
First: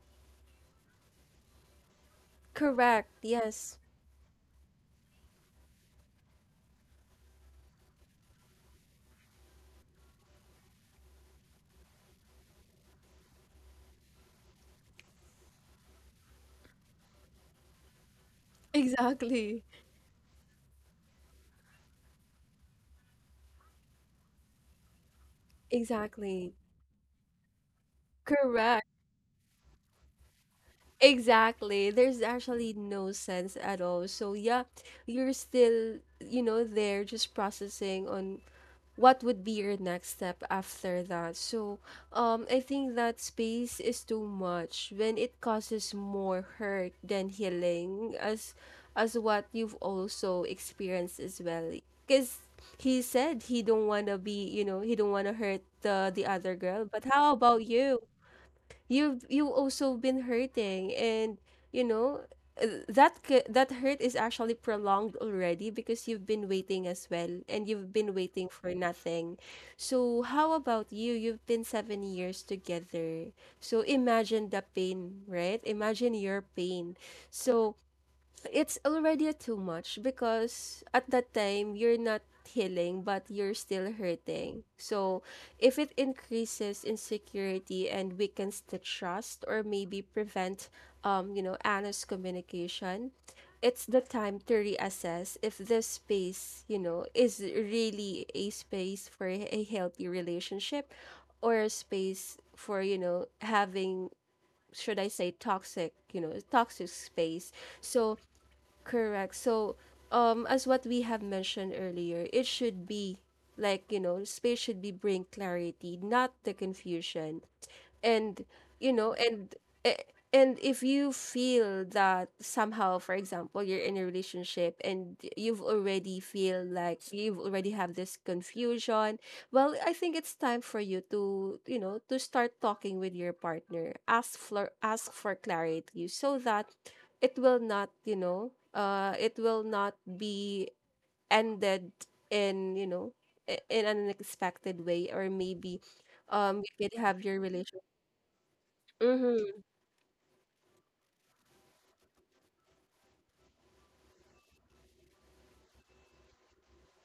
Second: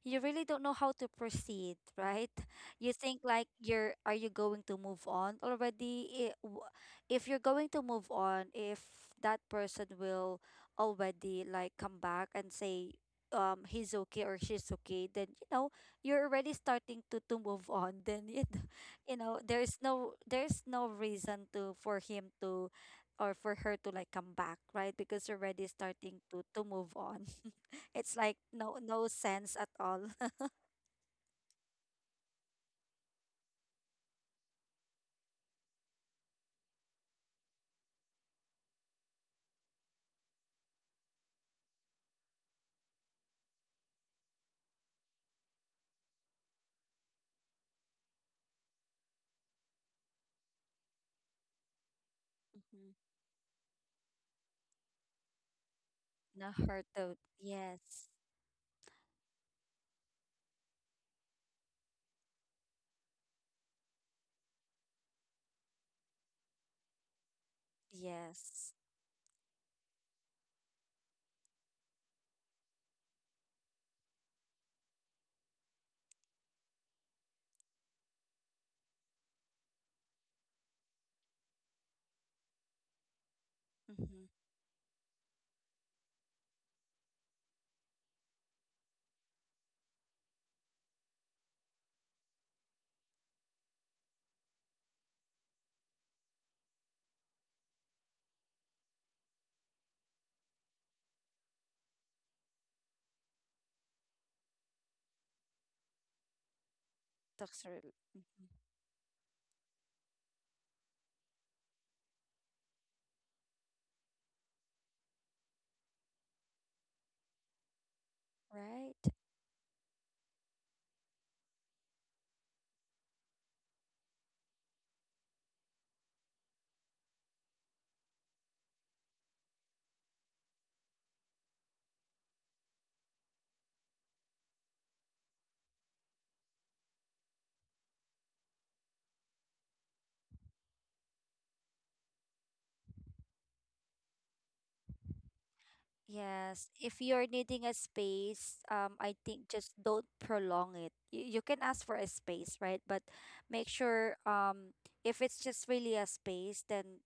you really don't know how to proceed, right? You
Correct.
think like
Yes.
you're are you going to move on already? If you're going to move on, if that person will already like come back and say, he's okay or she's okay, then you know you're already starting to move on, then it, you know,
Exactly.
there's no, there's no reason to for him to or for her to like come back, right? Because you're already starting
Exactly.
to move on. It's like no,
Correct.
no sense at all.
Exactly, there's actually no sense at all. So yeah, you're still, you know, there just processing on what would be your next step after that. So I think that space is too much when it causes more hurt than healing, as what you've also experienced as well, because
Mhm.
he said he don't want to be, you know, he don't want to hurt the
No
other girl.
hurt
But
to.
how about you?
Yes.
You also been hurting, and you know, that that hurt is actually prolonged already, because you've been waiting as well, and you've been waiting for
Yes.
nothing. So how about you? You've been 7 years together. So imagine the pain, right? Imagine your pain. So it's already too much because at that time you're not healing but you're still
Mm-hmm.
hurting. So if it increases insecurity and weakens the trust, or maybe prevent you know, honest communication, it's the time to reassess if this space, you know, is really a space for a healthy relationship, or a space for, you know, having, should I say, toxic, you know, toxic space.
Toxic rel-.
So
Mhm.
correct. So, as what we have mentioned earlier, it should be like, you know, space should be bring clarity, not the confusion. And, you
Right.
know, and a- and if you feel that somehow, for example, you're in a relationship and you've already feel like you've already have this confusion, well, I think it's time for you to, you know, to start talking with your partner, ask for clarity, so that it will not, you know, it will not be ended in, you know, in an unexpected way, or maybe
Yes,
you could
if
have
you're
your
needing a space, I think
Mm-hmm.
just don't prolong it. You can ask for a space, right? But make sure if it's just really a space, then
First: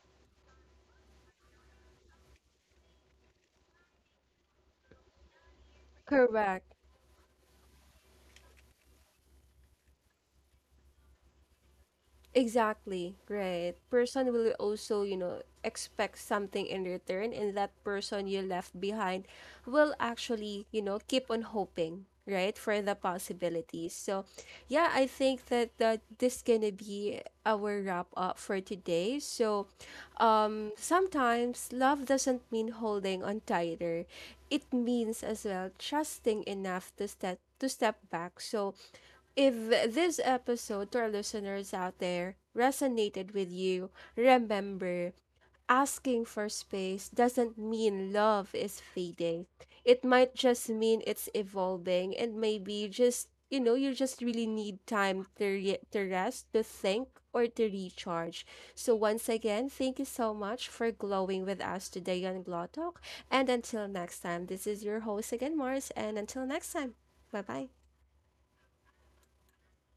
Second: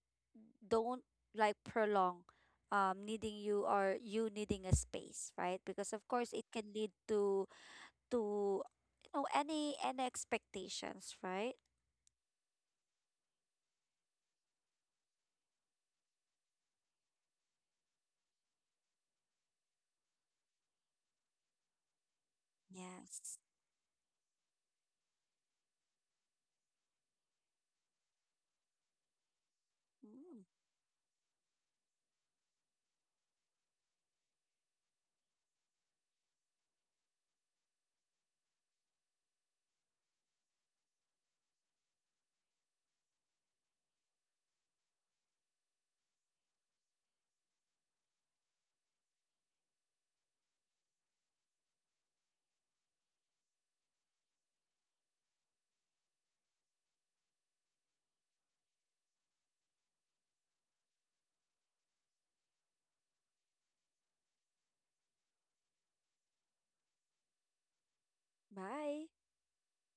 don't like prolong, needing you or you needing a space, right? Because of course it
Correct.
can lead to you know any expectations, right?
Exactly. Right. Person will also, you know, expect something in return, and that person you left behind will actually, you know, keep on hoping, right, for the
Yes.
possibilities. So, yeah, I think that this gonna be our wrap up for today. So,
Mm,
sometimes love doesn't mean holding on tighter. It means as well trusting enough to step back. So if this episode to our listeners out there resonated with you, remember, asking for space doesn't mean love is fading. It might just mean it's evolving, and maybe just, you know, you just really need time to, to rest, to think, or to recharge. So, once again, thank you so much for glowing with us today on Glow Talk. And until next time, this is your host again, Mars. And until next time, bye bye.
bye.